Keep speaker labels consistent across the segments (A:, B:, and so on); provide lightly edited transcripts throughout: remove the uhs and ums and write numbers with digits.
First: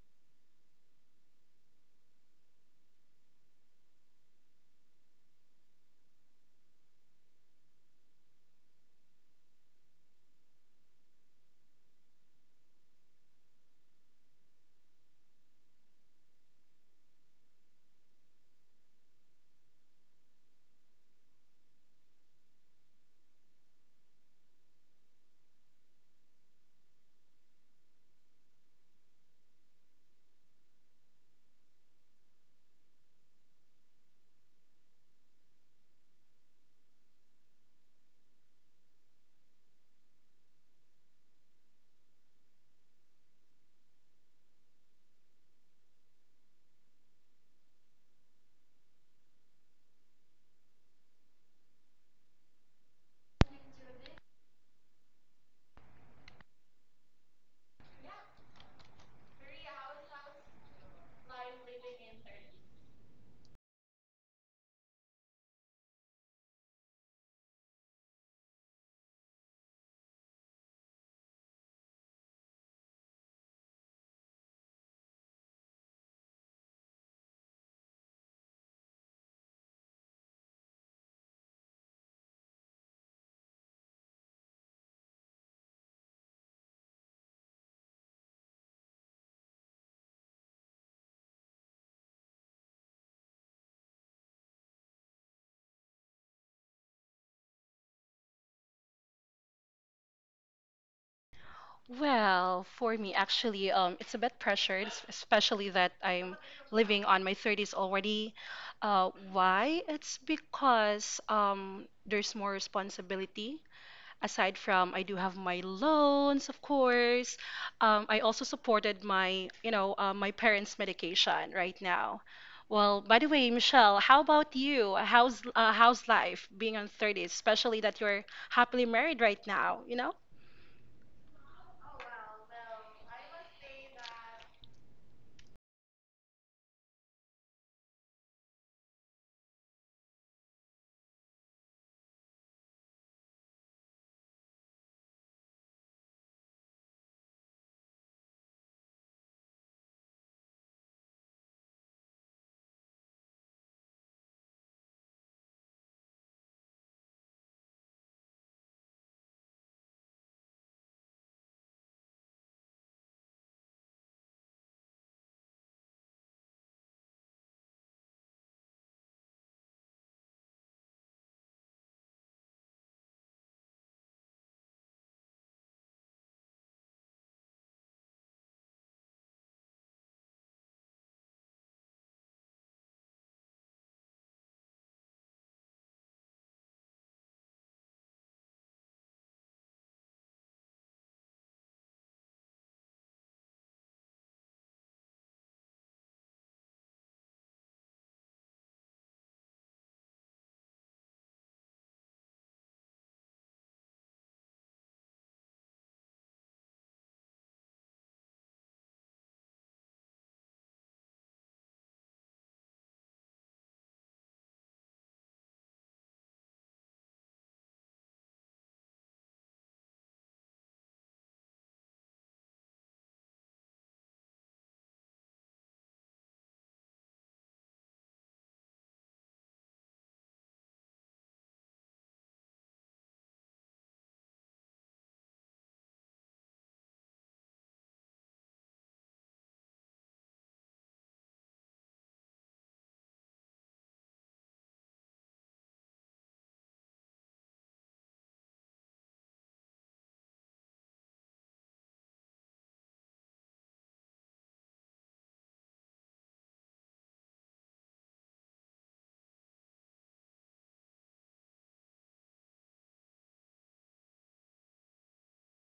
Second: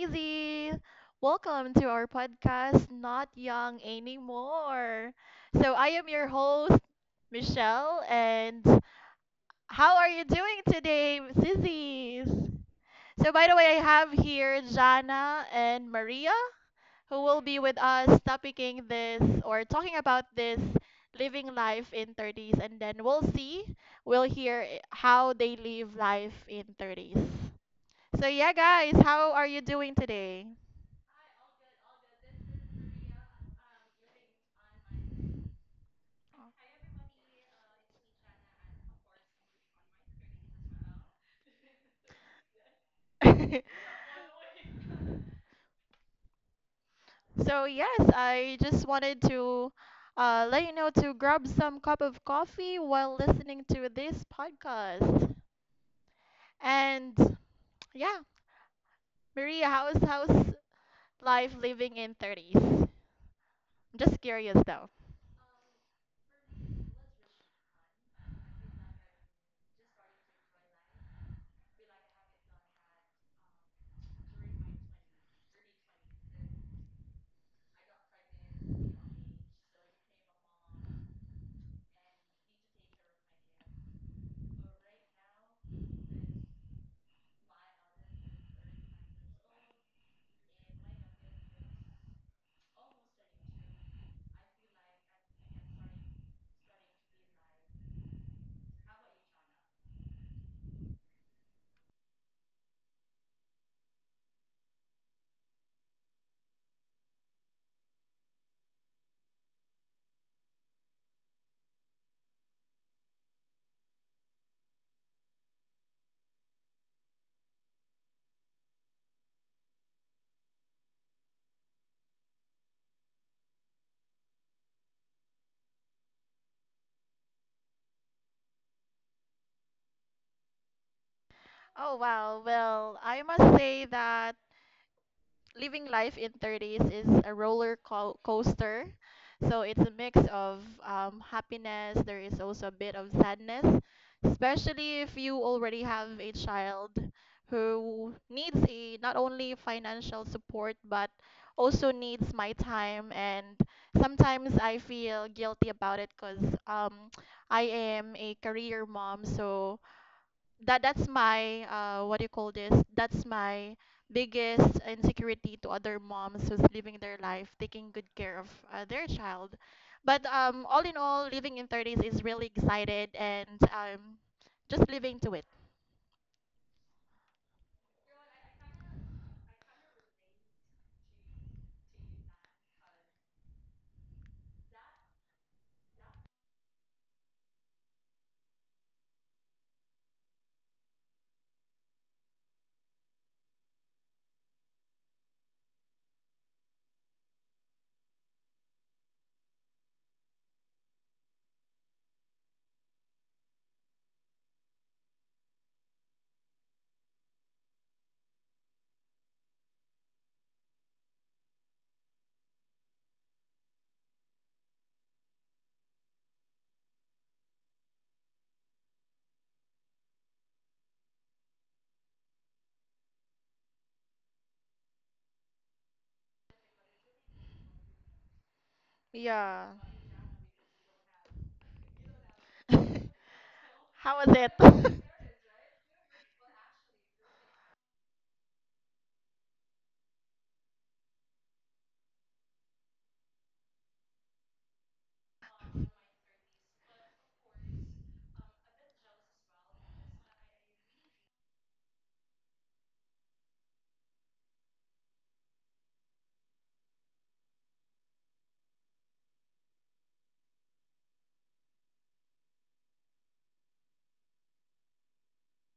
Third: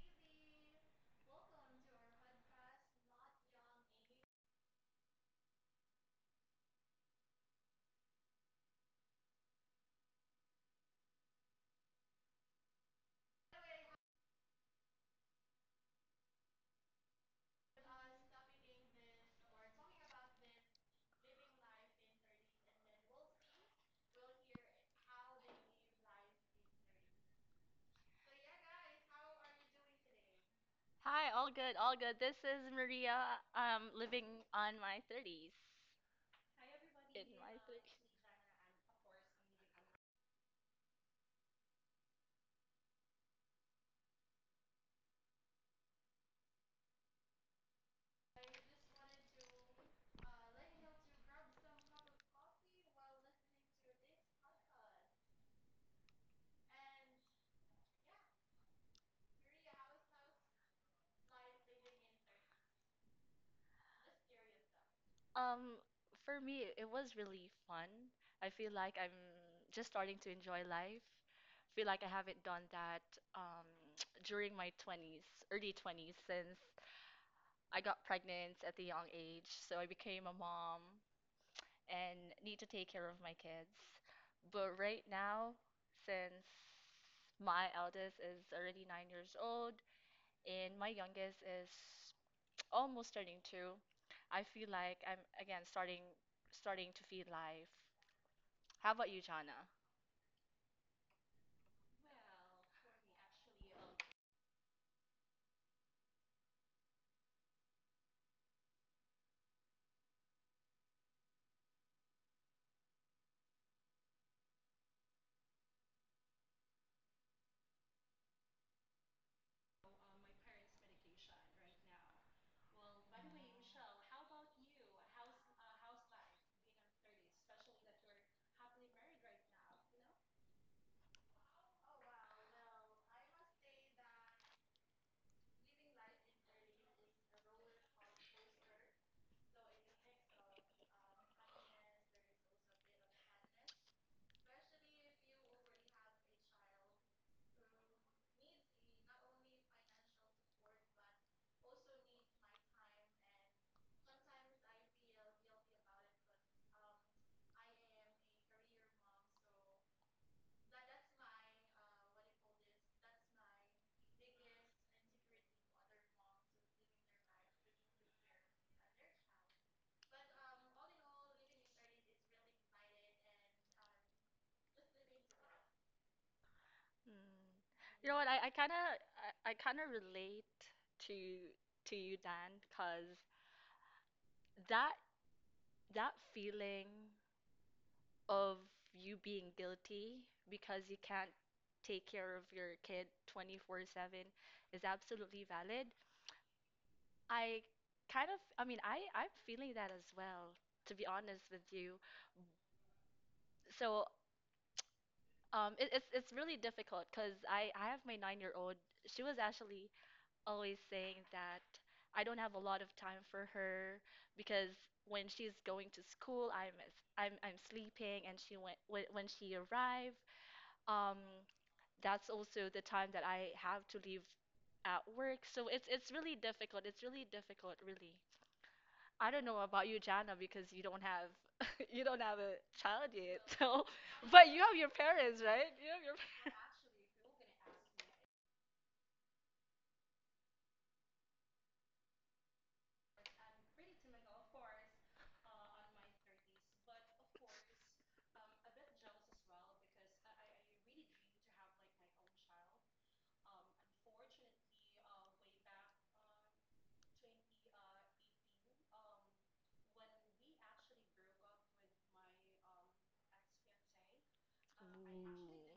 A: CZ. Welcome to our podcast, Not Young Anymore. So, I am your host, Michelle, and how are you doing today, CZs? So, by the way, I have here Jana and Maria, who will be with us topicing this or talking about this living life in 30s, and then we'll hear how they live life in 30s. So yeah, guys, how are you doing today?
B: Hi, all good, all good. This is Maria. I'm living on my 30s. In my 30s.
A: So yes, I just wanted to let you know to grab some cup of coffee while listening to this podcast. And yeah, Maria, how's life living in 30s? I'm just curious though.
B: Um, for me, it was really fun. I feel like I'm just starting to enjoy life. Feel like I haven't done that um, during my 20s, early 20s, since I got pregnant at the young age. So I became a mom and need to take care of my kids. But right now, since my eldest is already 9 years old and my youngest is almost turning two, I feel like I'm again starting to feed life. How about you, Jana?
C: Well, for me, actually, it's a bit pressured, especially that I'm living on my 30s already. Why? It's because there's more responsibility. Aside from, I do have my loans, of course. I also supported my, my parents' medication right now. Well, by the way, Michelle, how about you? How's how's life being on 30s, especially that you're happily married right now, you know?
A: Oh wow, well, I must say that living life in 30s is a coaster. So it's a mix of happiness, there is also a bit of sadness, especially if you already have a child who needs a not only financial support but also needs my time, and sometimes I feel guilty about it because I am a career mom, so that that's my what do you call this? That's my biggest insecurity to other moms who's living their life, taking good care of their child. But all in all, living in 30s is really excited and, um, just living to it.
B: Mm. You know what? I kind of relate to to you, Dan, because that that feeling of you being guilty because you can't take care of your kid 24/7 is absolutely valid. I kind of, I mean, I'm feeling that as well, to be honest with you. So, it's really difficult because I have my 9-year-old. She was actually always saying that I don't have a lot of time for her because when she's going to school, I'm sleeping, and she went when she arrived, um, that's also the time that I have to leave at work. So it's really difficult. It's really difficult, really. I don't know
A: Yeah.
B: about you, Jana, because you don't have you don't have a child yet. So,
A: How was
B: but you have your
A: it?
B: parents, right? You have your Ooh.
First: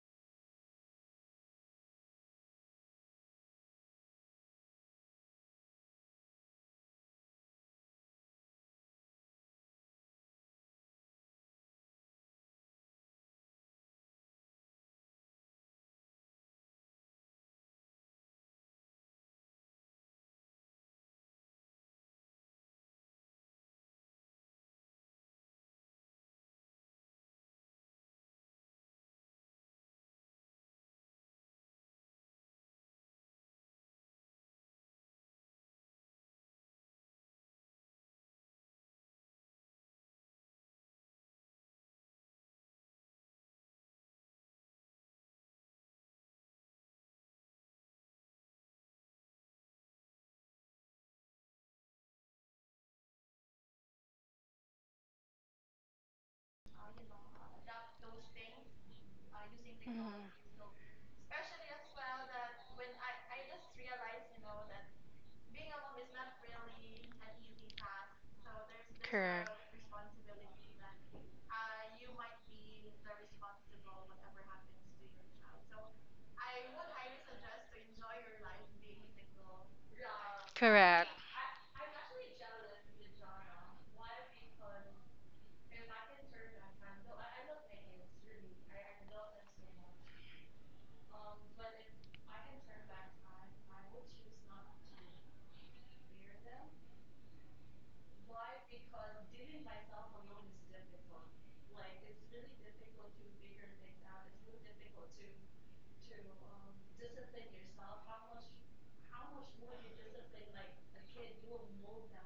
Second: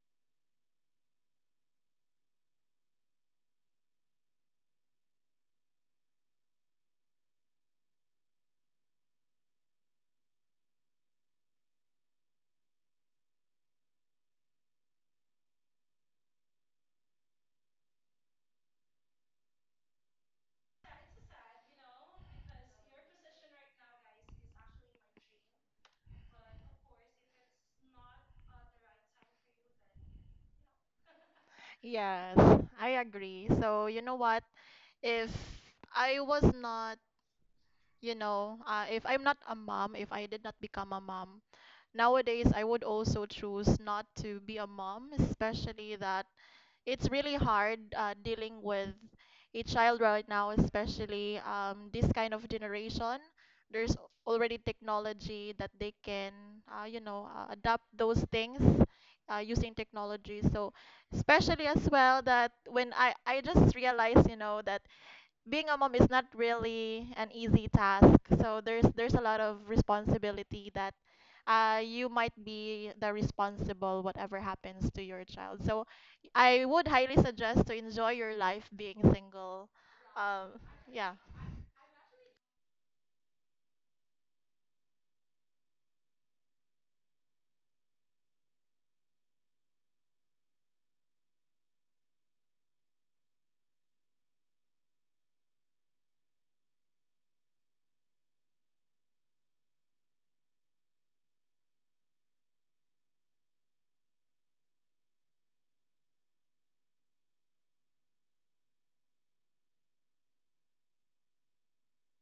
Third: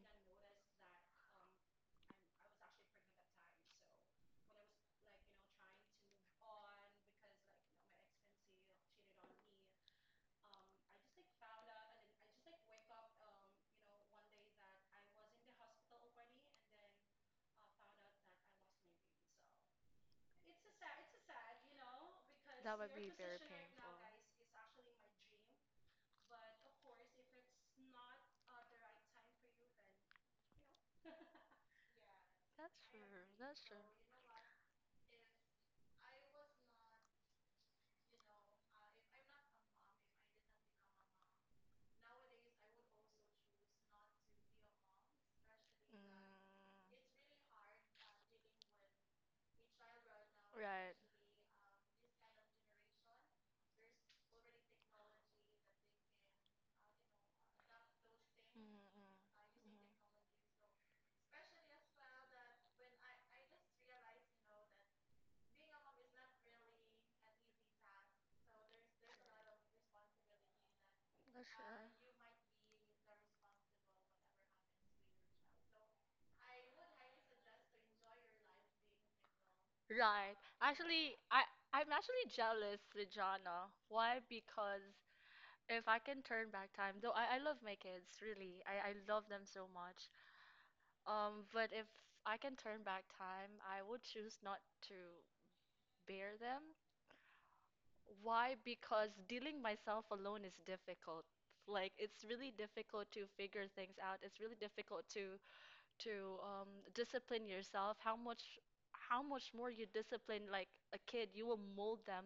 B: That would be very painful.
A: Yes,
B: That's
A: I
B: true.
A: agree.
B: That's true.
A: So, you know what? If I was not, you know, if I'm not a mom, if I did not become a mom, nowadays I would also choose not to be a mom, especially that it's really hard dealing with a child right now,
B: Right.
A: especially, this kind of generation. There's already technology that they can, you know, adapt those things
B: Mm-mm.
A: using technology.
C: Mhm.
A: So, especially as well that when I just realized, you know, that being a mom is not really an easy task. So there's a lot
C: Correct.
A: of responsibility that
B: For sure.
A: you might be the responsible whatever happens to your child. So I would highly suggest to enjoy your life being single.
B: Right.
A: Um,
C: Correct.
B: Actually,
A: yeah.
B: I'm actually jealous with Jana. Why? Because if I can turn back time, though I love my kids, really. I love them so much. But if I can turn back time, I would choose not to bear them. Why? Because dealing myself alone is difficult. Like it's really difficult to figure things out. It's really difficult to to um, discipline yourself. how much more you discipline like a kid, you will mold them.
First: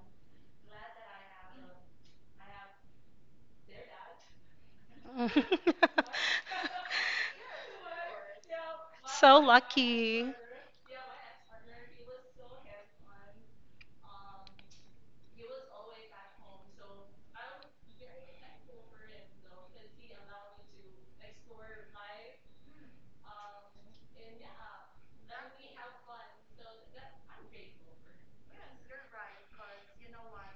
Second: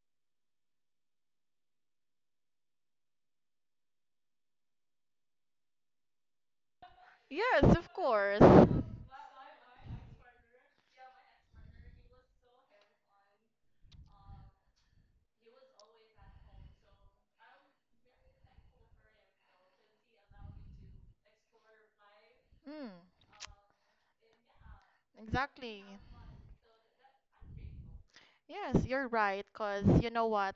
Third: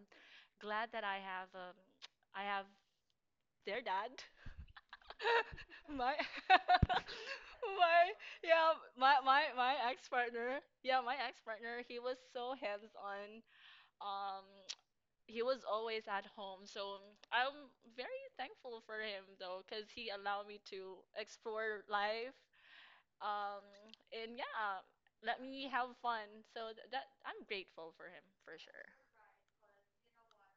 B: Glad that I have their dad. My
A: Yes, of
B: my
A: course.
B: yeah my
C: So
B: my my ex
C: lucky.
B: partner he was so hands on um he was always at home. So I'm very thankful for him though, because he allowed me to explore life.
A: Mm,
B: Um, and yeah, let me
A: exactly.
B: have fun. So th that I'm grateful for him for
A: Yes,
B: sure.
A: you're right. Cause you know what?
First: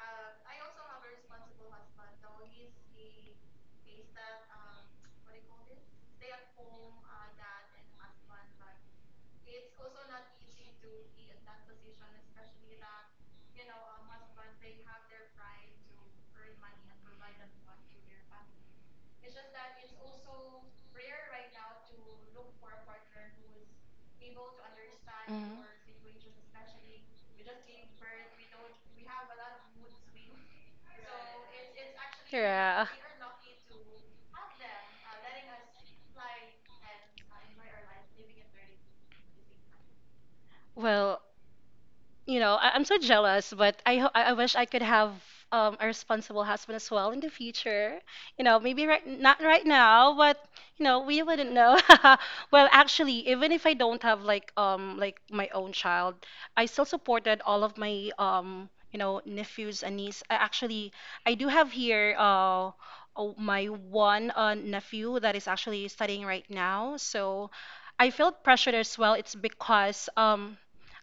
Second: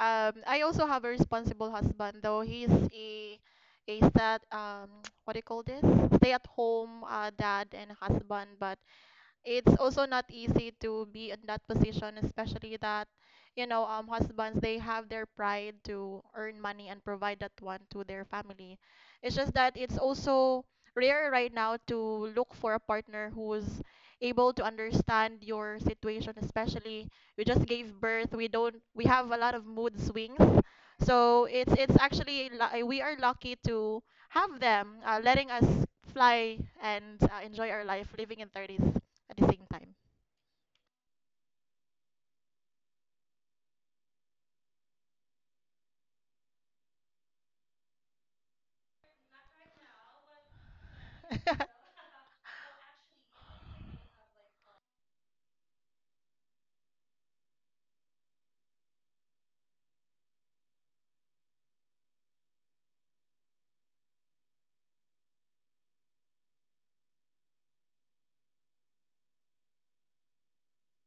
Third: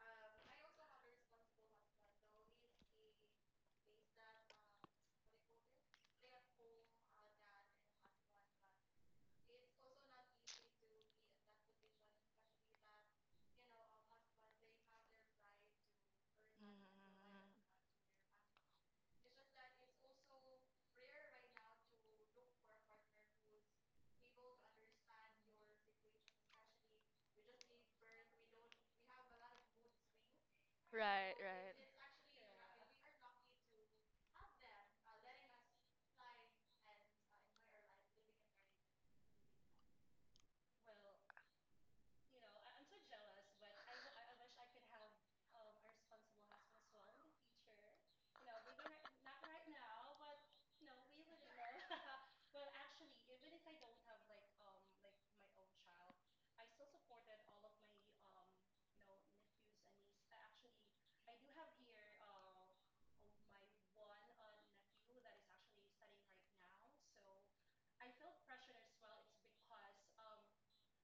A: I also have a responsible husband, though he's a stat what do you call this? Stay at home dad and husband, but it's also not easy to be in that position, especially that, you know, husbands, they have their pride to earn money and provide that
B: Mhm.
A: one to their family. It's just that it's also rare right now to look for a partner who's able to understand
C: Mhm.
A: your situation, especially we just gave birth, we don't, we have a lot of mood swings.
B: Right,
A: So it's
B: right.
A: it's actually
C: Yeah.
A: we are lucky to have them letting us fly and enjoy our life living in 30s at the same time.
C: Well, you know, I'm so jealous, but I wish I could have a responsible husband as well in the future. You know, maybe not right now, but you know, we wouldn't know. Well, actually, even if I don't have like my own child, I still supported all of my you know nephews and niece. I actually I do have here Oh, my one nephew that is actually studying right now, so I felt pressured as well. It's because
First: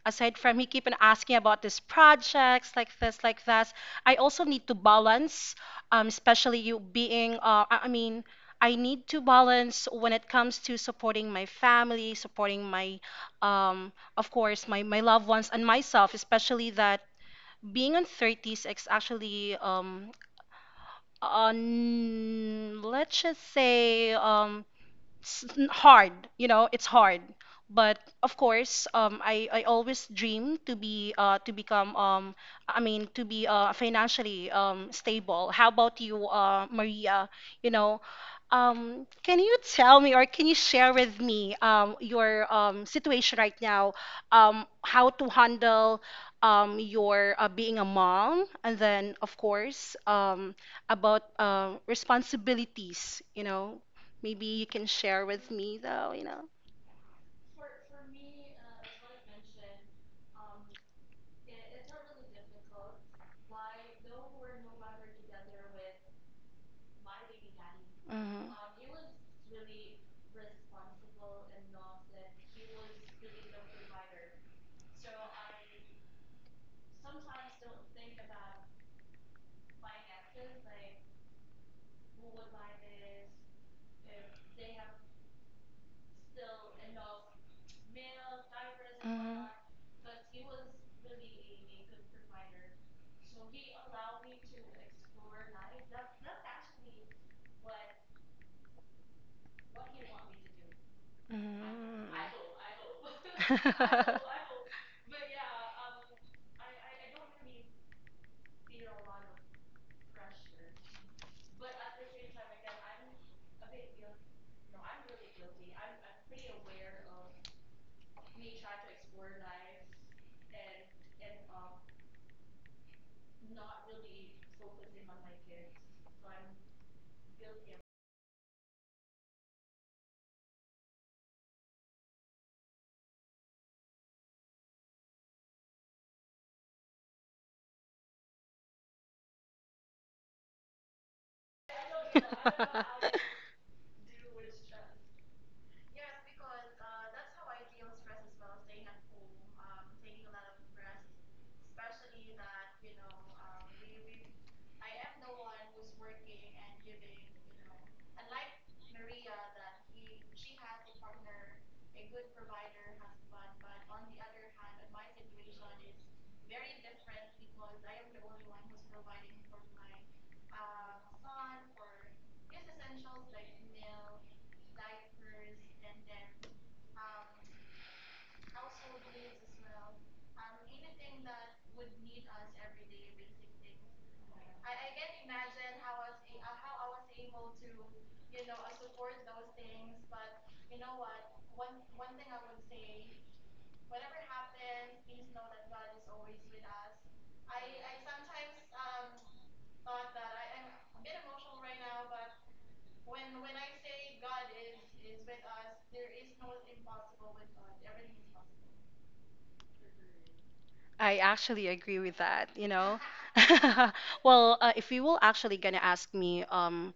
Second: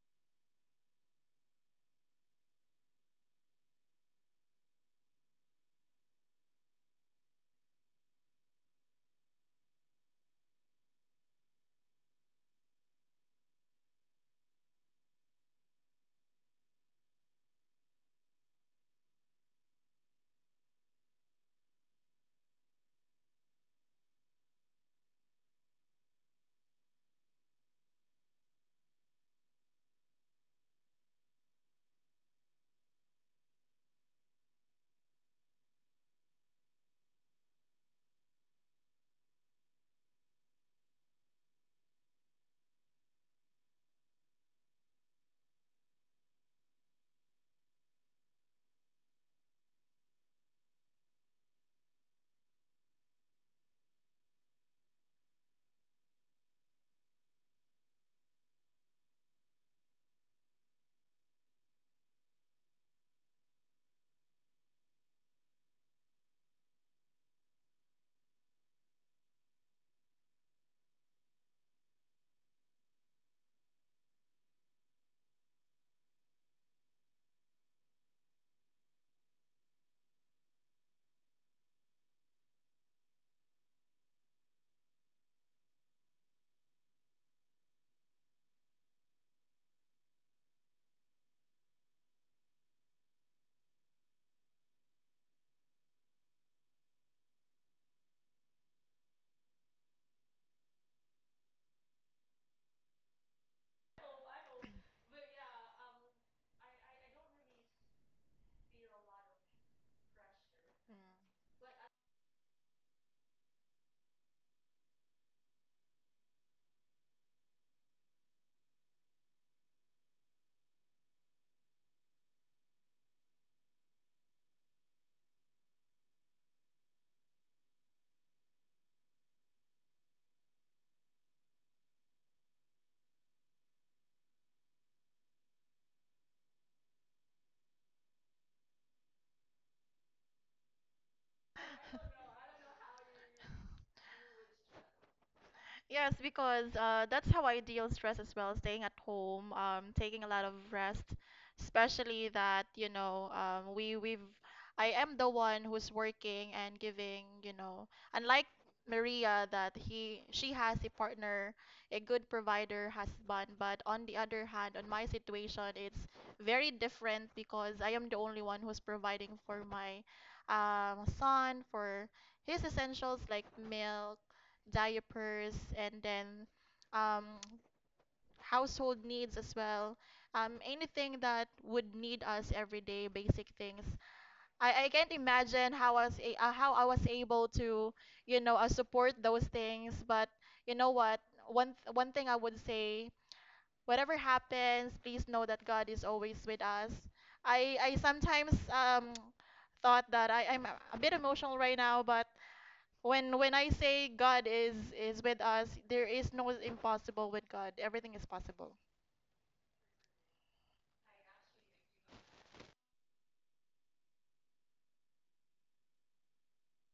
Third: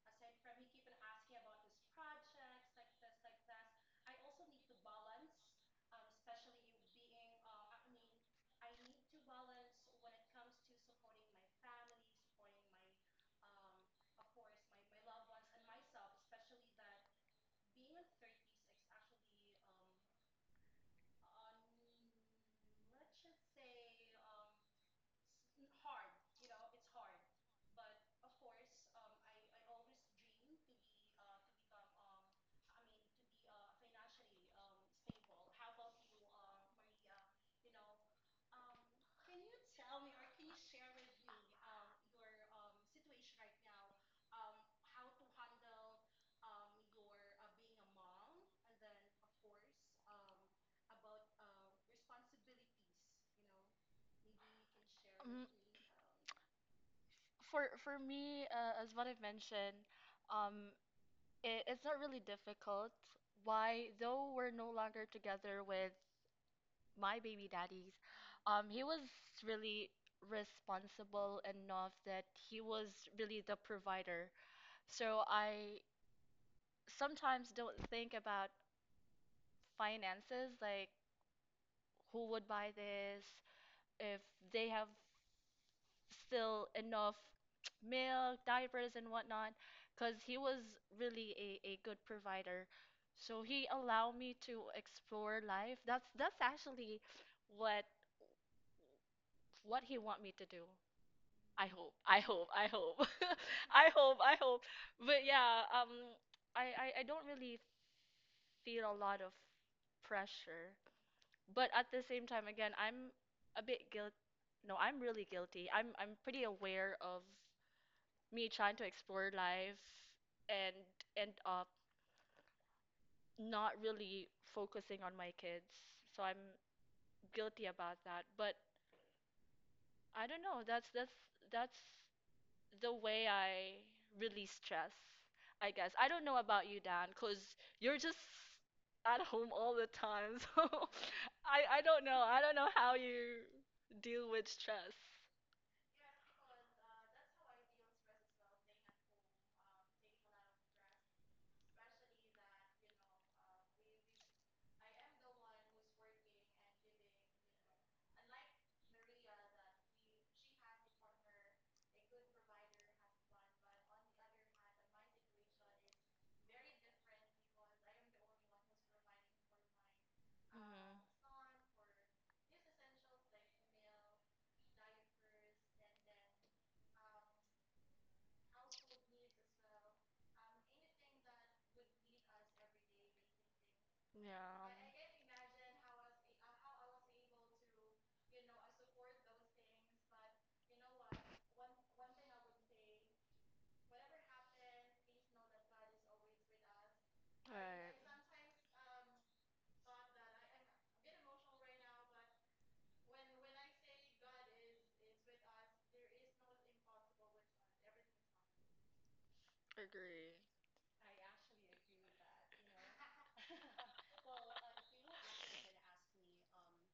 C: aside from he keep on asking about these projects like this like that, I also need to balance especially you being I mean I need to balance when it comes to supporting my family, supporting my of course my, my loved ones and myself, especially that being on 30s is actually on let's just say hard, you know, it's hard, but of course, I always dream to be to become um, to be financially stable. How about you, Maria, you know, can you tell me or can you share with me your situation right now, how to handle your being a mom, and then of course about responsibilities, you know? Maybe you can share
B: Mm.
C: with me though, you know.
B: For me, as what I've mentioned, um, it's not really difficult. Why, though we're no longer together with my baby daddies,
C: Mhm.
B: he was really responsible enough that he was really the provider. So I sometimes don't think about finances, like who would buy this, if they have still enough milk, diapers, and
C: Mhm.
B: whatnot, because he was really a good provider. So he allowed me to explore life. That's actually what what he want me to do. I hope.
C: Mhm.
B: I hope. I hope. I hope. I hope. But yeah, I don't really feel a lot of pressure. But at the same time, again, I'm a bit guilt. No, I'm really guilty. I'm pretty aware of me trying to explore life and end up not really focusing on my kids. So I'm guilty about that. But I don't know. That's the way I release stress, I guess. I don't know about you, Dan, because you're just at home all the time. So I don't know. I don't know how you deal with stress.
A: Yes, because that's how I deal stress as well, staying at home, taking a lot of rest, especially that, you know, we we've I am the one who's working and giving, you know, unlike Maria that he she has a partner, a good provider, husband, but on the other hand, on my situation, it's very different because I am the only one who's providing for my,
B: Mm.
A: son for his essentials like milk, diapers, and then, um, household needs as well. Anything that would need us every day, basic things. I
B: Yeah.
A: can't imagine how I was how I was able to, you know, support those things. But you know what? One thing I would say, whatever happens, please know that God is always with us. I
B: Right.
A: sometimes thought that I'm a bit emotional right now, but when I say God is with us, there is no impossible with God. Everything is possible.
B: Agree.
C: I actually agree with that, you know. Well, if you will actually gonna ask me,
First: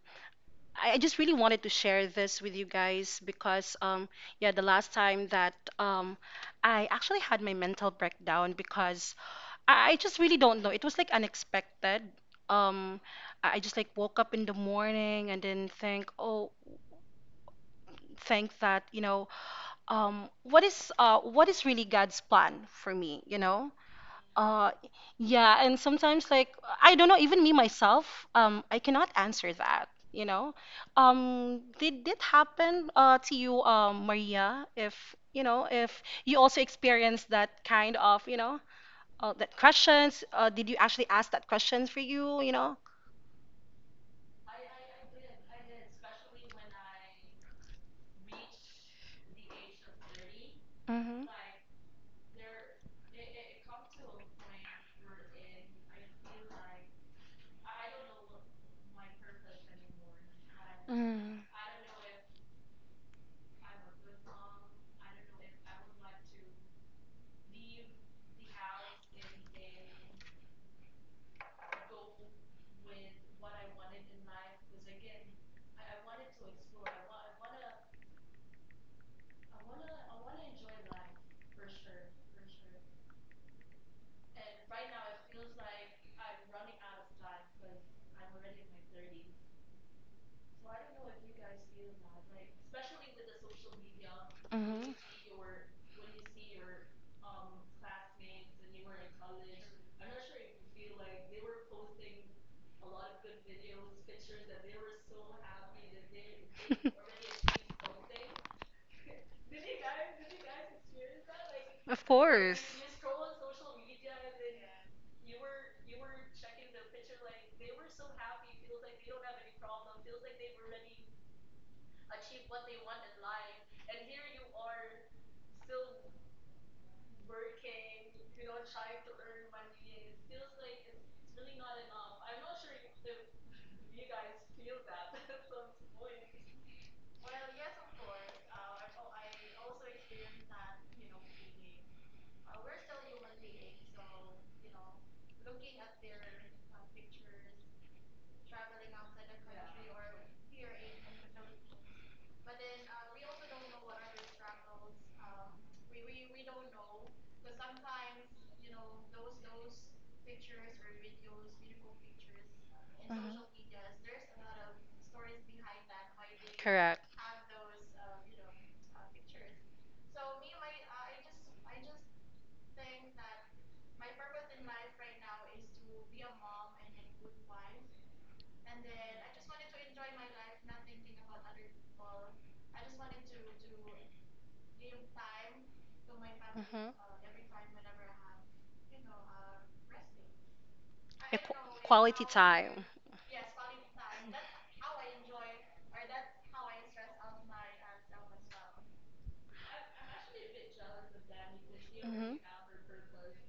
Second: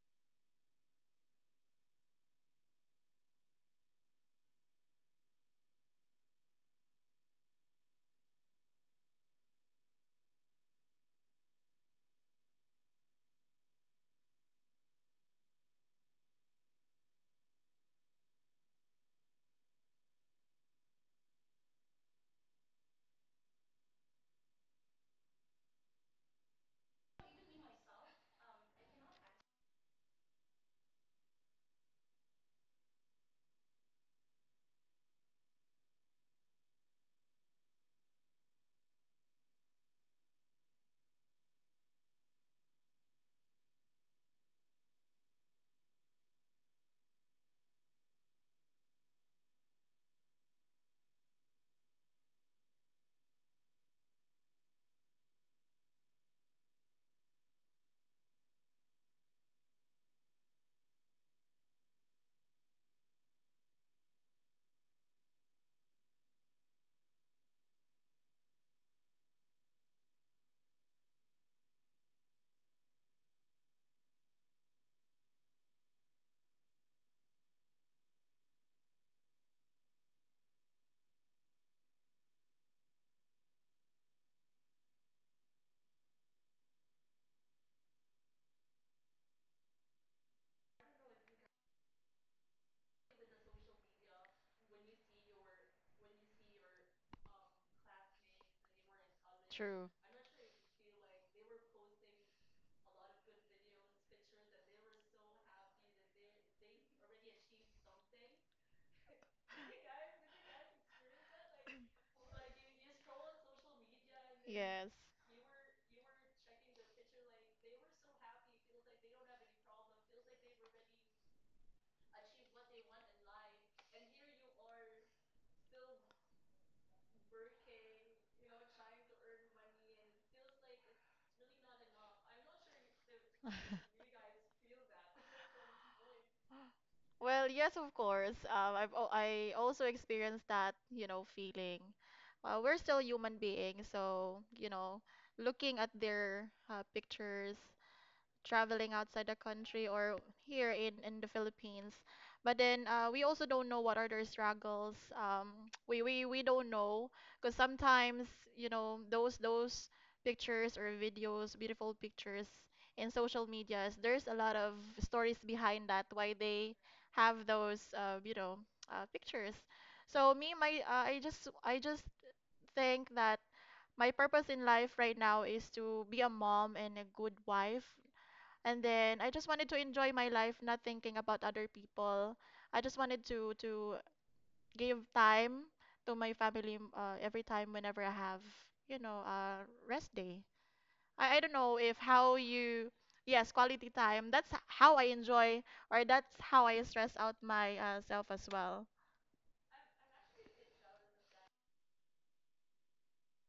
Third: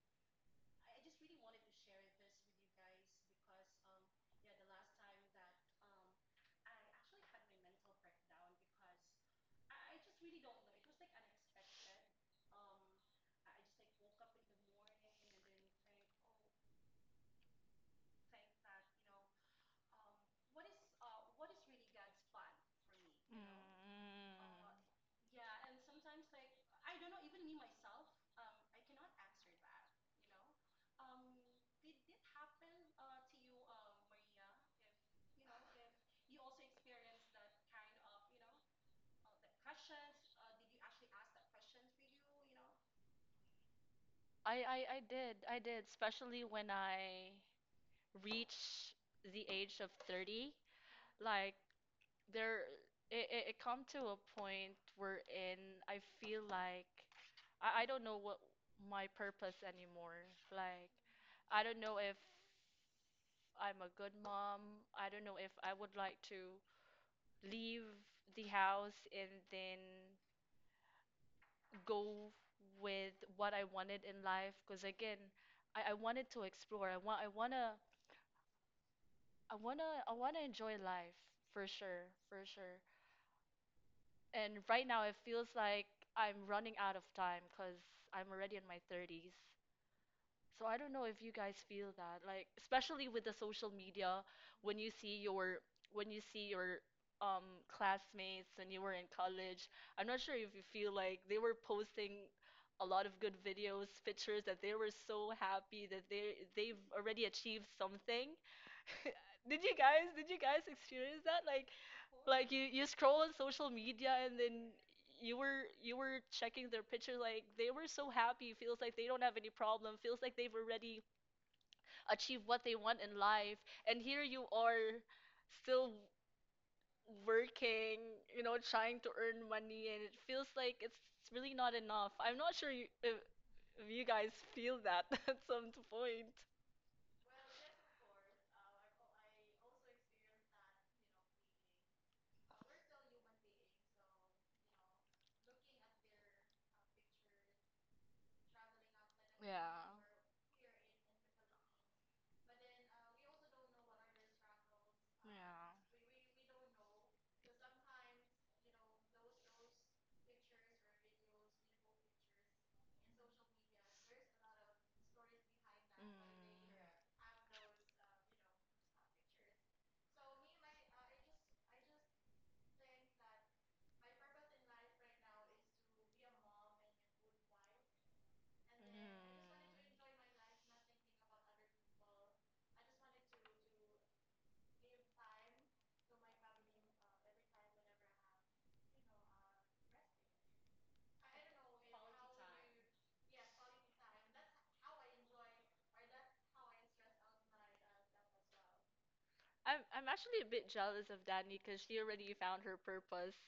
C: I just really wanted to share this with you guys because, yeah, the last time that um, I actually had my mental breakdown because I just really don't know. It was like unexpected. Um, I just like woke up in the morning and then think, oh, thank that, you know, what is really God's plan for me, you
B: Mm.
C: know? Uh, yeah, and sometimes like I don't know, even me myself, I cannot answer that, you know? Did did happen to you, Maria, if you know, if you also experienced that kind of, you know? Uh, that questions, did you actually ask that question for you, you know?
B: I did. I did, especially when I reach the age of 30.
C: Mm-hmm.
B: Like there it come to a point where in I feel like I don't know what my purpose anymore. Like
C: Mm-hmm.
B: I don't know if I'm a good mom. I don't know if I would like to leave the house and then go with what I wanted in life because again, I wanted to explore. I want I wanna I wanna I wanna enjoy life for sure, for sure. And right now it feels like I'm running out of time because I'm already in my 30s. So I don't know if you guys feel that, like especially with the social media, when you see your when you see your classmates when you were in college,
A: True.
B: I'm not sure if you feel like they were posting a lot of good videos, pictures that they were so happy that they've already achieved something. Did you guys experience that? Like
C: Of
B: like
C: course.
B: you
C: Mhm.
B: scroll on social media and then
A: Yes.
B: you were checking their picture like they were so happy, feels like they don't have any problem, feels like they've already achieved what they want in life. And here you are still working, trying to earn money and it feels like it's really not enough. I'm not sure you, if you guys feel that at some point.
A: Well, yes, of course. I also experienced that, you know, feeling. We're still human beings, so you know, looking at their pictures, traveling outside the country or here in the Philippines. But then we also don't know what are their struggles. We don't know because sometimes, you know, those pictures or videos, beautiful pictures in social medias, there's a lot of stories behind that why they
C: Correct.
A: have those, you know, pictures. So me, my I just think that my purpose in life right now is to be a mom and a good wife, and then I just wanted to enjoy my life, not thinking about other people. I just wanted to give time to my family every time whenever I have, you know, a rest day. I don't know
C: Mm-hmm.
A: if
C: Quality
A: how
C: time.
A: you, yes, quality time. How I enjoy, or that's how I stress out my, self as well.
B: I'm actually a bit jealous of Danny because she already
C: Mhm.
B: found her purpose.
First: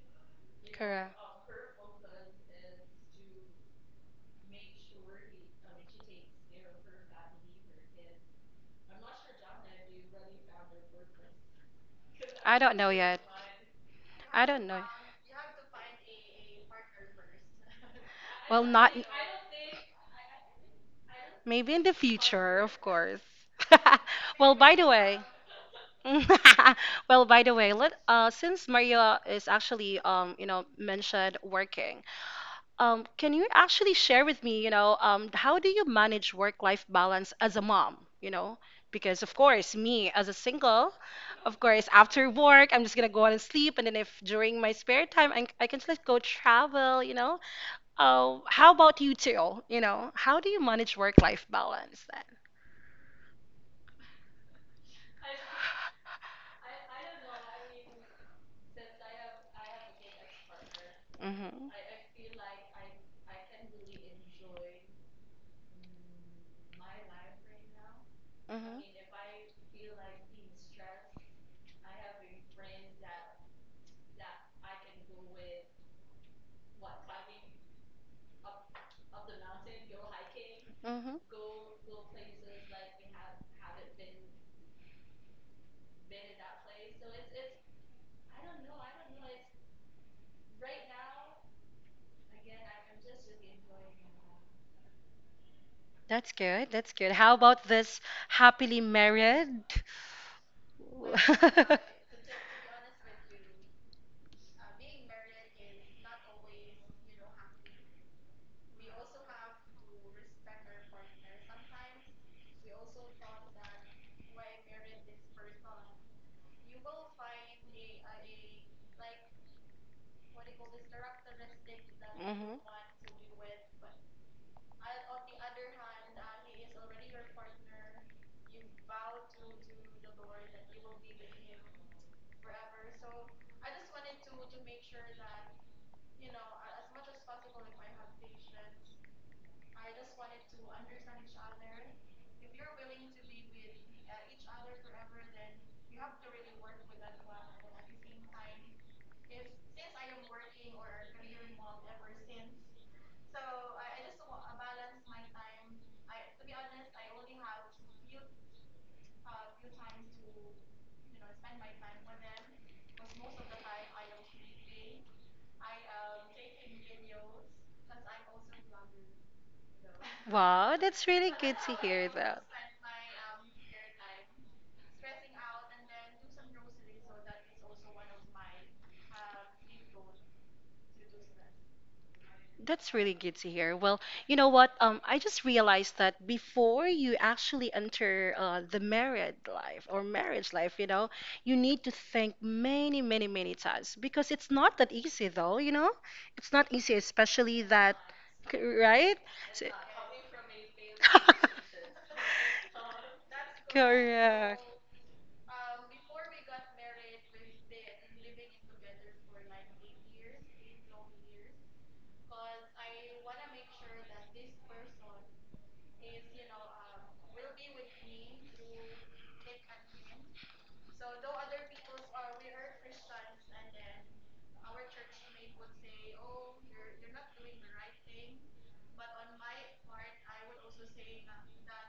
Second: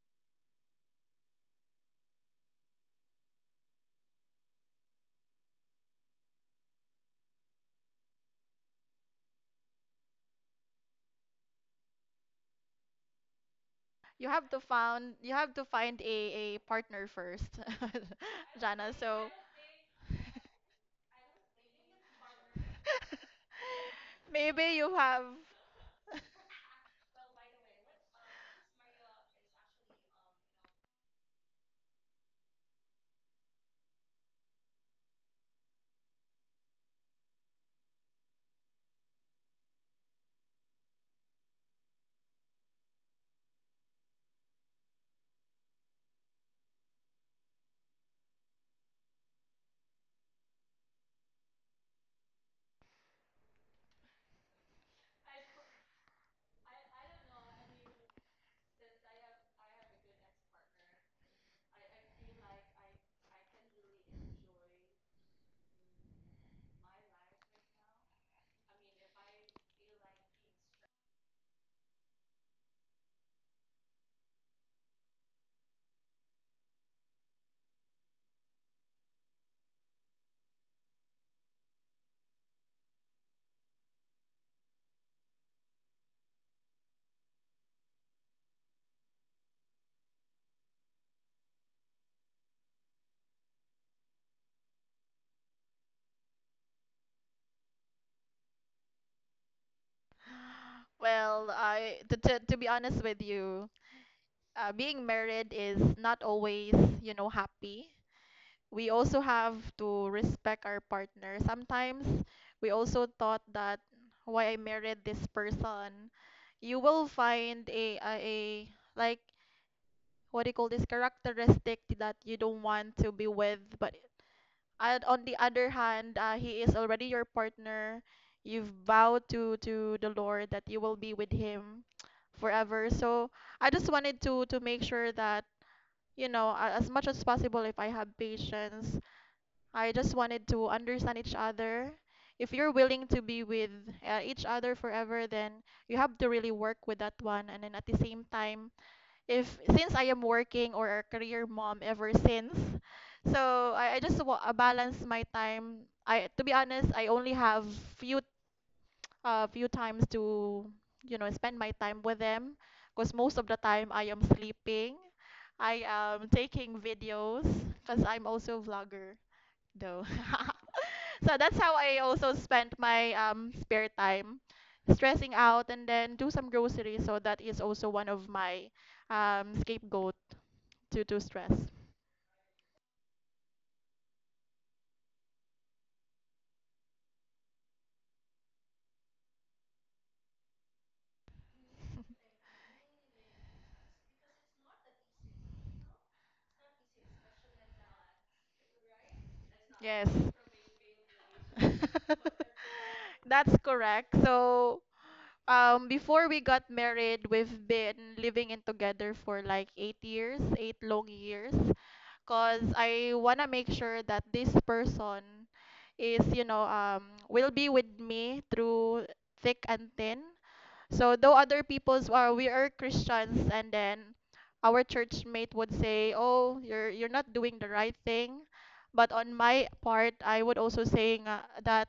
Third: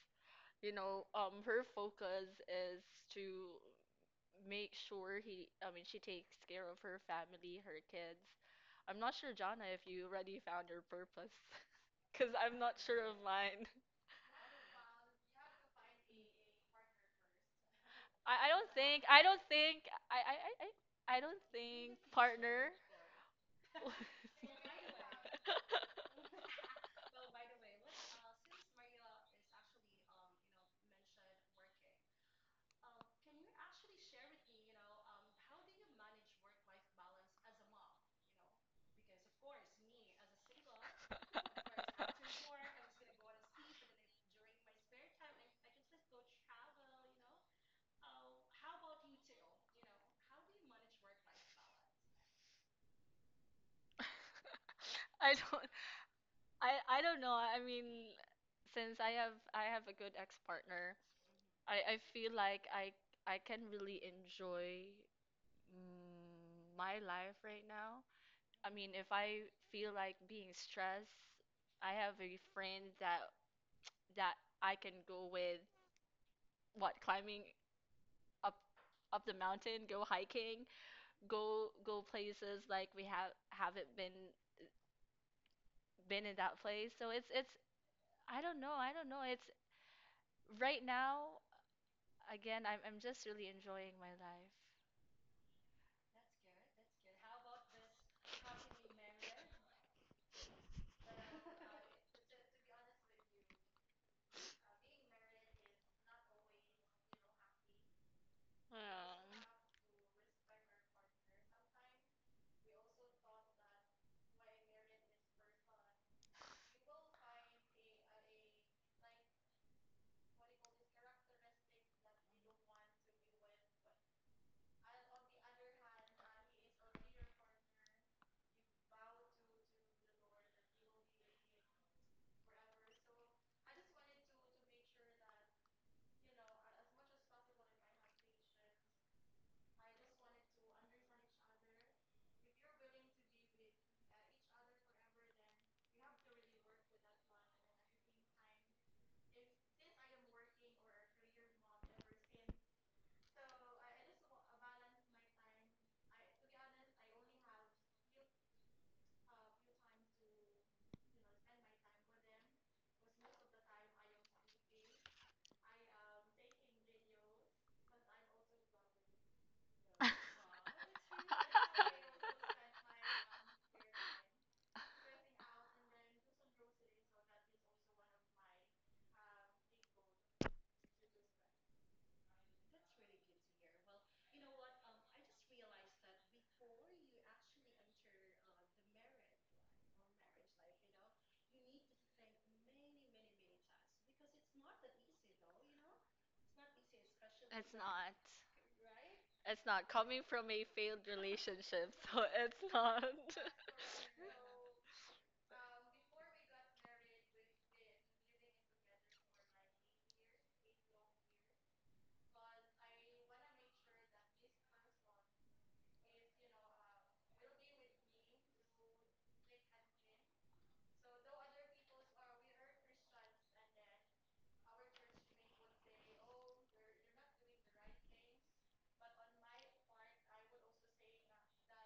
B: you know,
C: Correct.
B: um, her focus is to make sure he, I mean, she takes care of her family, her kids. I'm not sure, Jana, if you already found your purpose, because
C: I
B: I'm
C: don't
B: not
C: know
B: sure of
C: yet.
B: mine.
A: You
C: I
A: have to
C: don't know.
A: found you have to find a partner first,
B: I
C: Well,
B: don't
C: not
A: Jana.
B: think, I
A: So
B: don't think, I don't
C: maybe in the
B: think
C: future,
B: partner.
C: of course. Well, by
A: maybe
C: the
A: you
C: way,
A: have,
C: well, by the way, let since Maria is actually you know, mentioned working. Can you actually share with me, you know, how do you manage work-life balance as a mom? You know, because of course, me as a single, of course, after work, I'm just gonna go out and sleep, and then if during my spare time, I can just go travel. You know, how about you two? You know, how do you manage work-life balance then?
B: I don't, I don't know. I mean, since I have a good ex-partner,
C: Mm-hmm.
B: I feel like I can really enjoy my life right now. I
C: Mm-hmm.
B: mean, if I feel like being stressed, I have a friend that I can go with. What, climbing up up the mountain, go hiking,
C: Mm-hmm.
B: go places like we have haven't been in that place. So it's I don't know, I don't know. It's right now again. I'm just really enjoying my life.
C: That's good. That's good. How about this happily married?
A: I, to be honest with you, being married is not always, you know, happy. We also
B: Well,
A: have to respect our partner. Sometimes we also thought that why I married this person. You will find a like what do you call this characteristic that you
C: Hmm.
A: don't want to be with, but and on the other hand, he is already your partner. You've vowed to the Lord that you will be with him forever. So I just wanted to make sure that you know, as much as possible if I have patience. I just wanted to understand each other. If you're willing to be with each other forever, then you have to really work with that one. And then at the same time, if since I am working or a career mom ever since, so I balance my time. I, to be honest, I only have few a few times to, you know, spend my time with them because most of the time I am sleeping. I am taking videos because I'm also a vlogger though.
C: Wow, that's really
A: So
C: good
A: that's
C: to
A: how I
C: hear
A: also
C: that.
A: spent my, spare time, stressing out, and then do some groceries. So that is also one of my, scapegoat to stress.
C: That's really good to hear. Well, you know what? I just realized that before you actually enter the married life or marriage life, you know, you need to think many, many, many times because it's not that easy, though, you know? It's not easy, especially
B: it's
C: that,
B: not.
C: right?
B: It's
C: So,
B: not
A: Yes.
B: coming from a failed relationship, so it's not.
A: That's correct.
C: correct.
A: So before we got married, we've been living in together for like 8 years, eight long years, because I want to make sure that this person is, you know, will be with me through thick and thin. So though other people's are we are Christians, and then our church mate would say, "Oh, you're not doing the right thing." But on my part, I would also saying that,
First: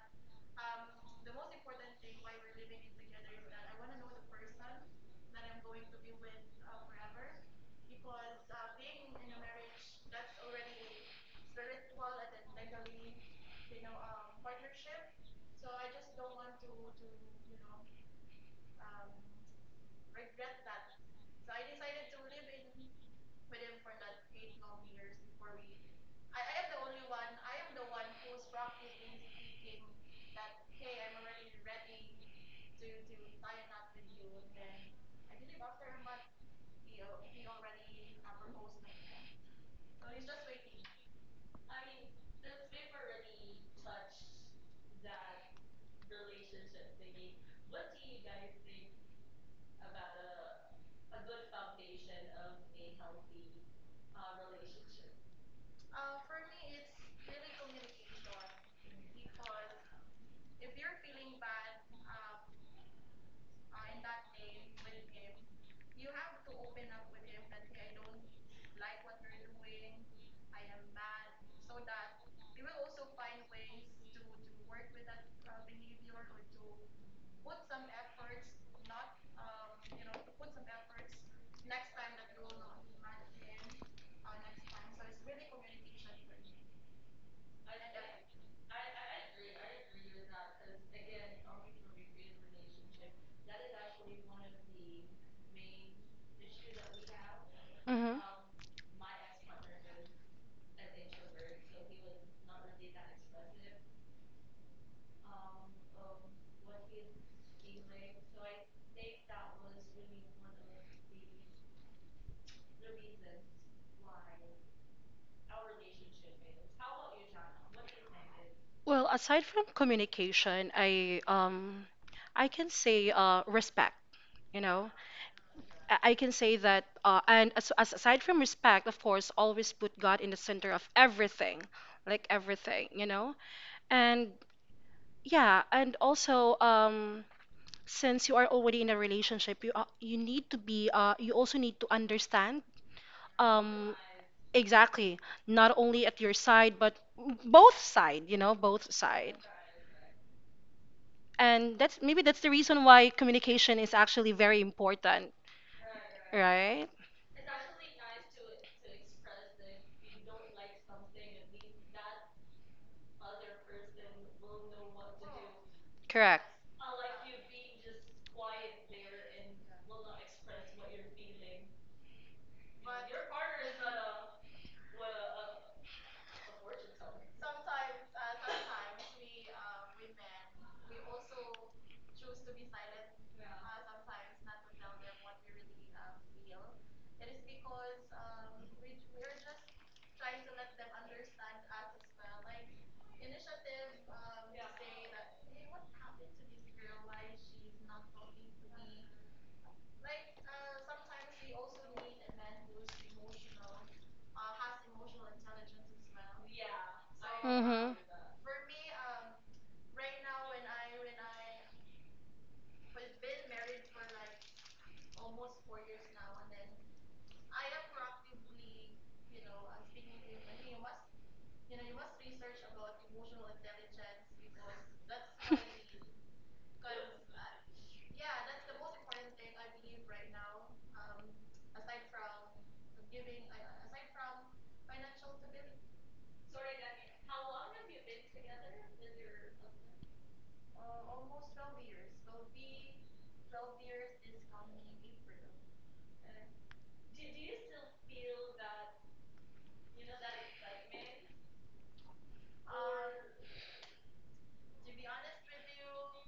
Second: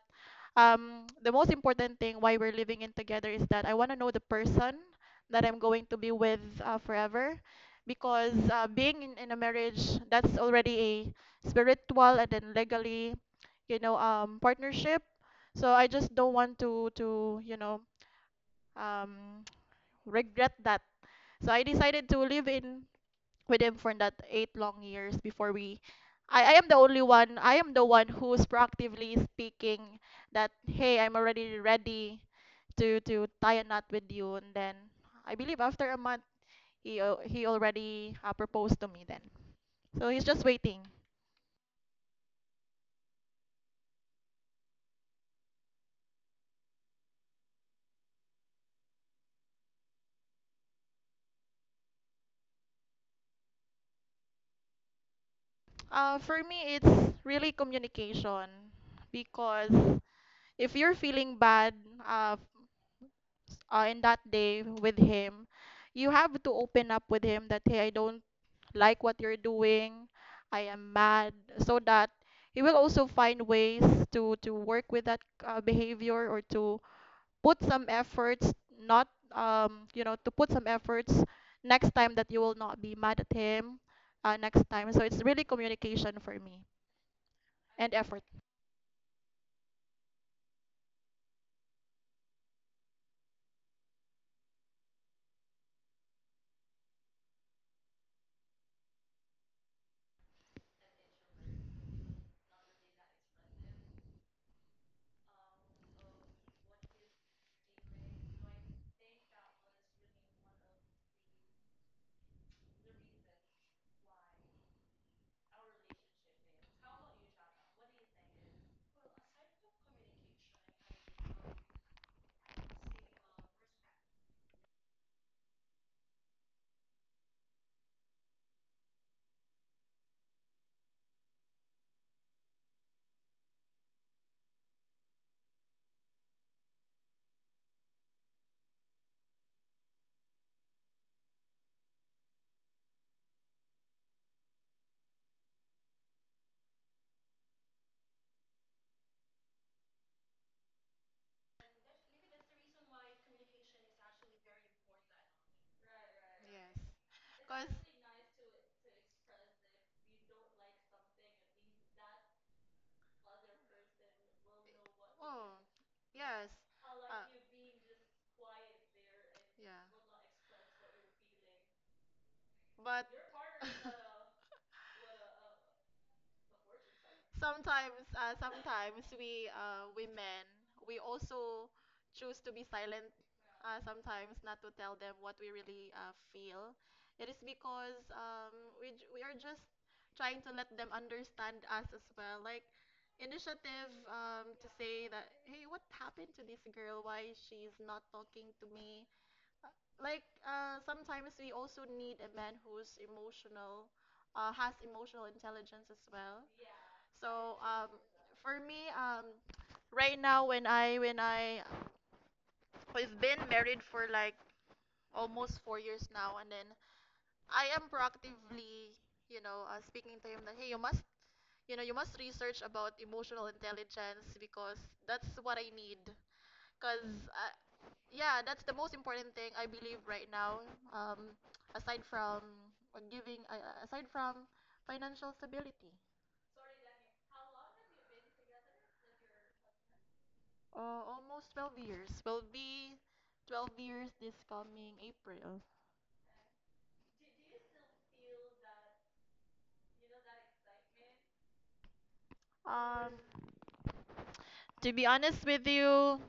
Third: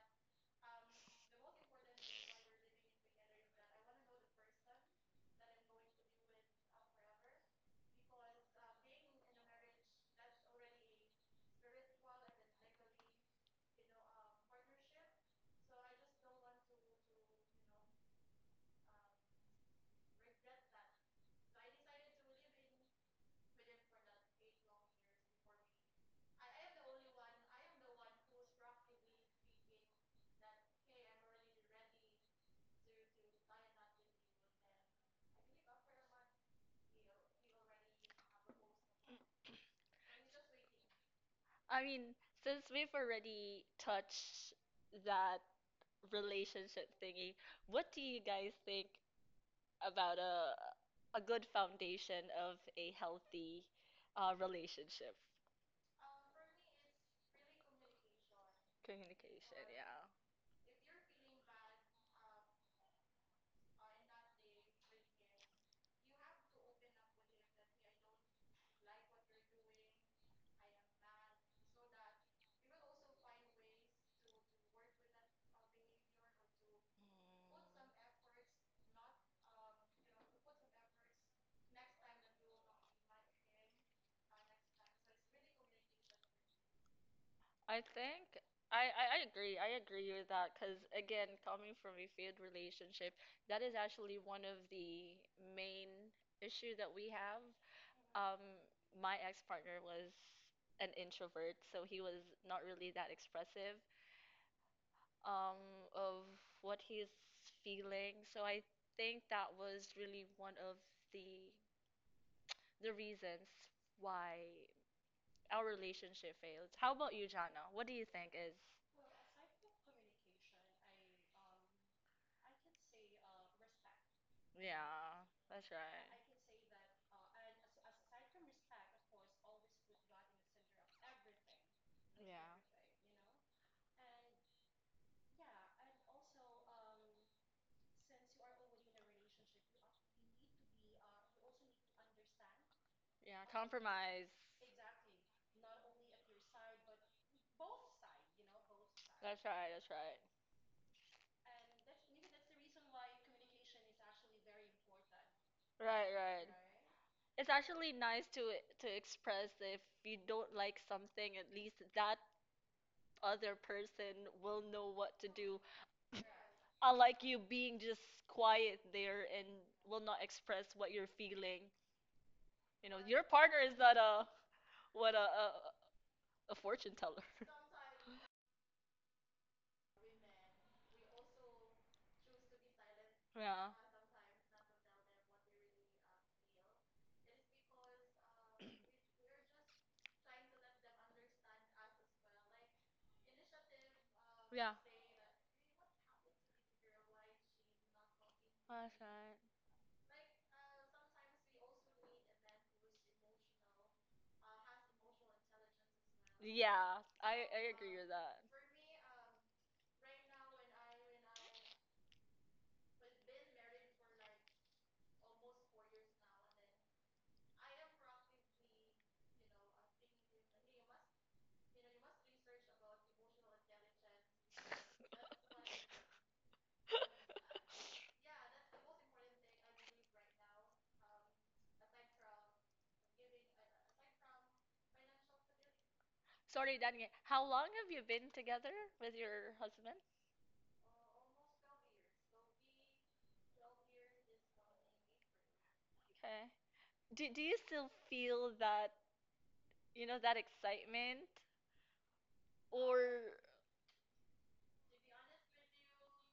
A: the most important thing why we're living in together is that I want to know the person that I'm going to be with forever, because being in a marriage that's already a spiritual and then legally, you know, partnership. So I just don't want to you know, um regret that. So I decided to live in with him for that eight long years before we I am the only one I am the one who's proactively speaking that, hey, I'm already ready to tie a knot with you, and then I believe after a month he already proposed to me, then so he's just waiting.
B: I mean, since we've already touched that relationship thingy, what do you guys think about a good foundation of a healthy relationship?
A: For me it's really communication,
B: Communication,
A: because
B: yeah.
A: if you're feeling bad, uh, in that day with him, you have to open up with him that, hey, I don't like what you're doing. I am mad. So that he will also find ways to work with that behavior, or to put some efforts, not, you know, to put some efforts next time that you will not be mad at him next time. So it's really communication for me,
B: I
A: and effort.
B: think I agree. I agree with that because, again, coming from a failed relationship, that is actually one of the main issue that we have.
C: Hmm.
B: Um, my ex-partner was an introvert, so he was not really that expressive of what he's feeling. So I think that was really one of the the reasons why our relationship failed. How about you, Jana? What do you think is?
C: Well, aside from communication, I can say respect. You know,
B: Yeah, that's right.
C: I can say that, and as aside from respect, of course, always put God in the center of everything,
B: Like.
C: like
B: Yeah.
C: everything, you know. And yeah, and also, since you are already in a relationship, you need to be, you also need to understand.
B: Yeah,
C: Um,
B: compromise.
C: exactly. Not only at your side, but both side, you know, both side.
B: That's right, that's right.
C: And that's maybe that's the reason why communication is actually very important,
B: Right, right.
C: right?
B: It's
A: Yes. Cause
B: actually nice to express if you don't like something, at least that other person will know what to do.
A: oh
C: Correct.
A: yes.
B: I like you
A: Uh,
B: being just quiet there and
A: yeah.
B: will not express what you're feeling. You know,
A: But
B: your partner is not a what a fortune teller.
A: sometimes, we women, we also choose to be silent
B: Yeah.
A: sometimes, not to tell them what we really feel. It is because, we are just trying to let them understand us as well, like initiative, to
B: Yeah.
A: say that hey, what happened to this girl, why she's not talking to
B: That's
A: me,
B: right.
A: like, sometimes we also need a man who's emotional, has emotional intelligence as well.
B: Yeah, I,
A: So,
B: I
C: Mm-hmm.
B: agree with that.
A: for me, right now, when I we've been married for like almost 4 years now, and then I am proactively, you know, speaking to him that hey, you must, you know, you must research about emotional intelligence because that's what I need. Because yeah, that's the most important thing I believe right now. Um, aside from, aside from financial stability,
B: Sorry, Danny. How long have you been together with your husband?
A: almost 12 years. Will be 12 years this coming April.
B: Okay. Do you still feel that you know that excitement or
A: Um, to be honest with you,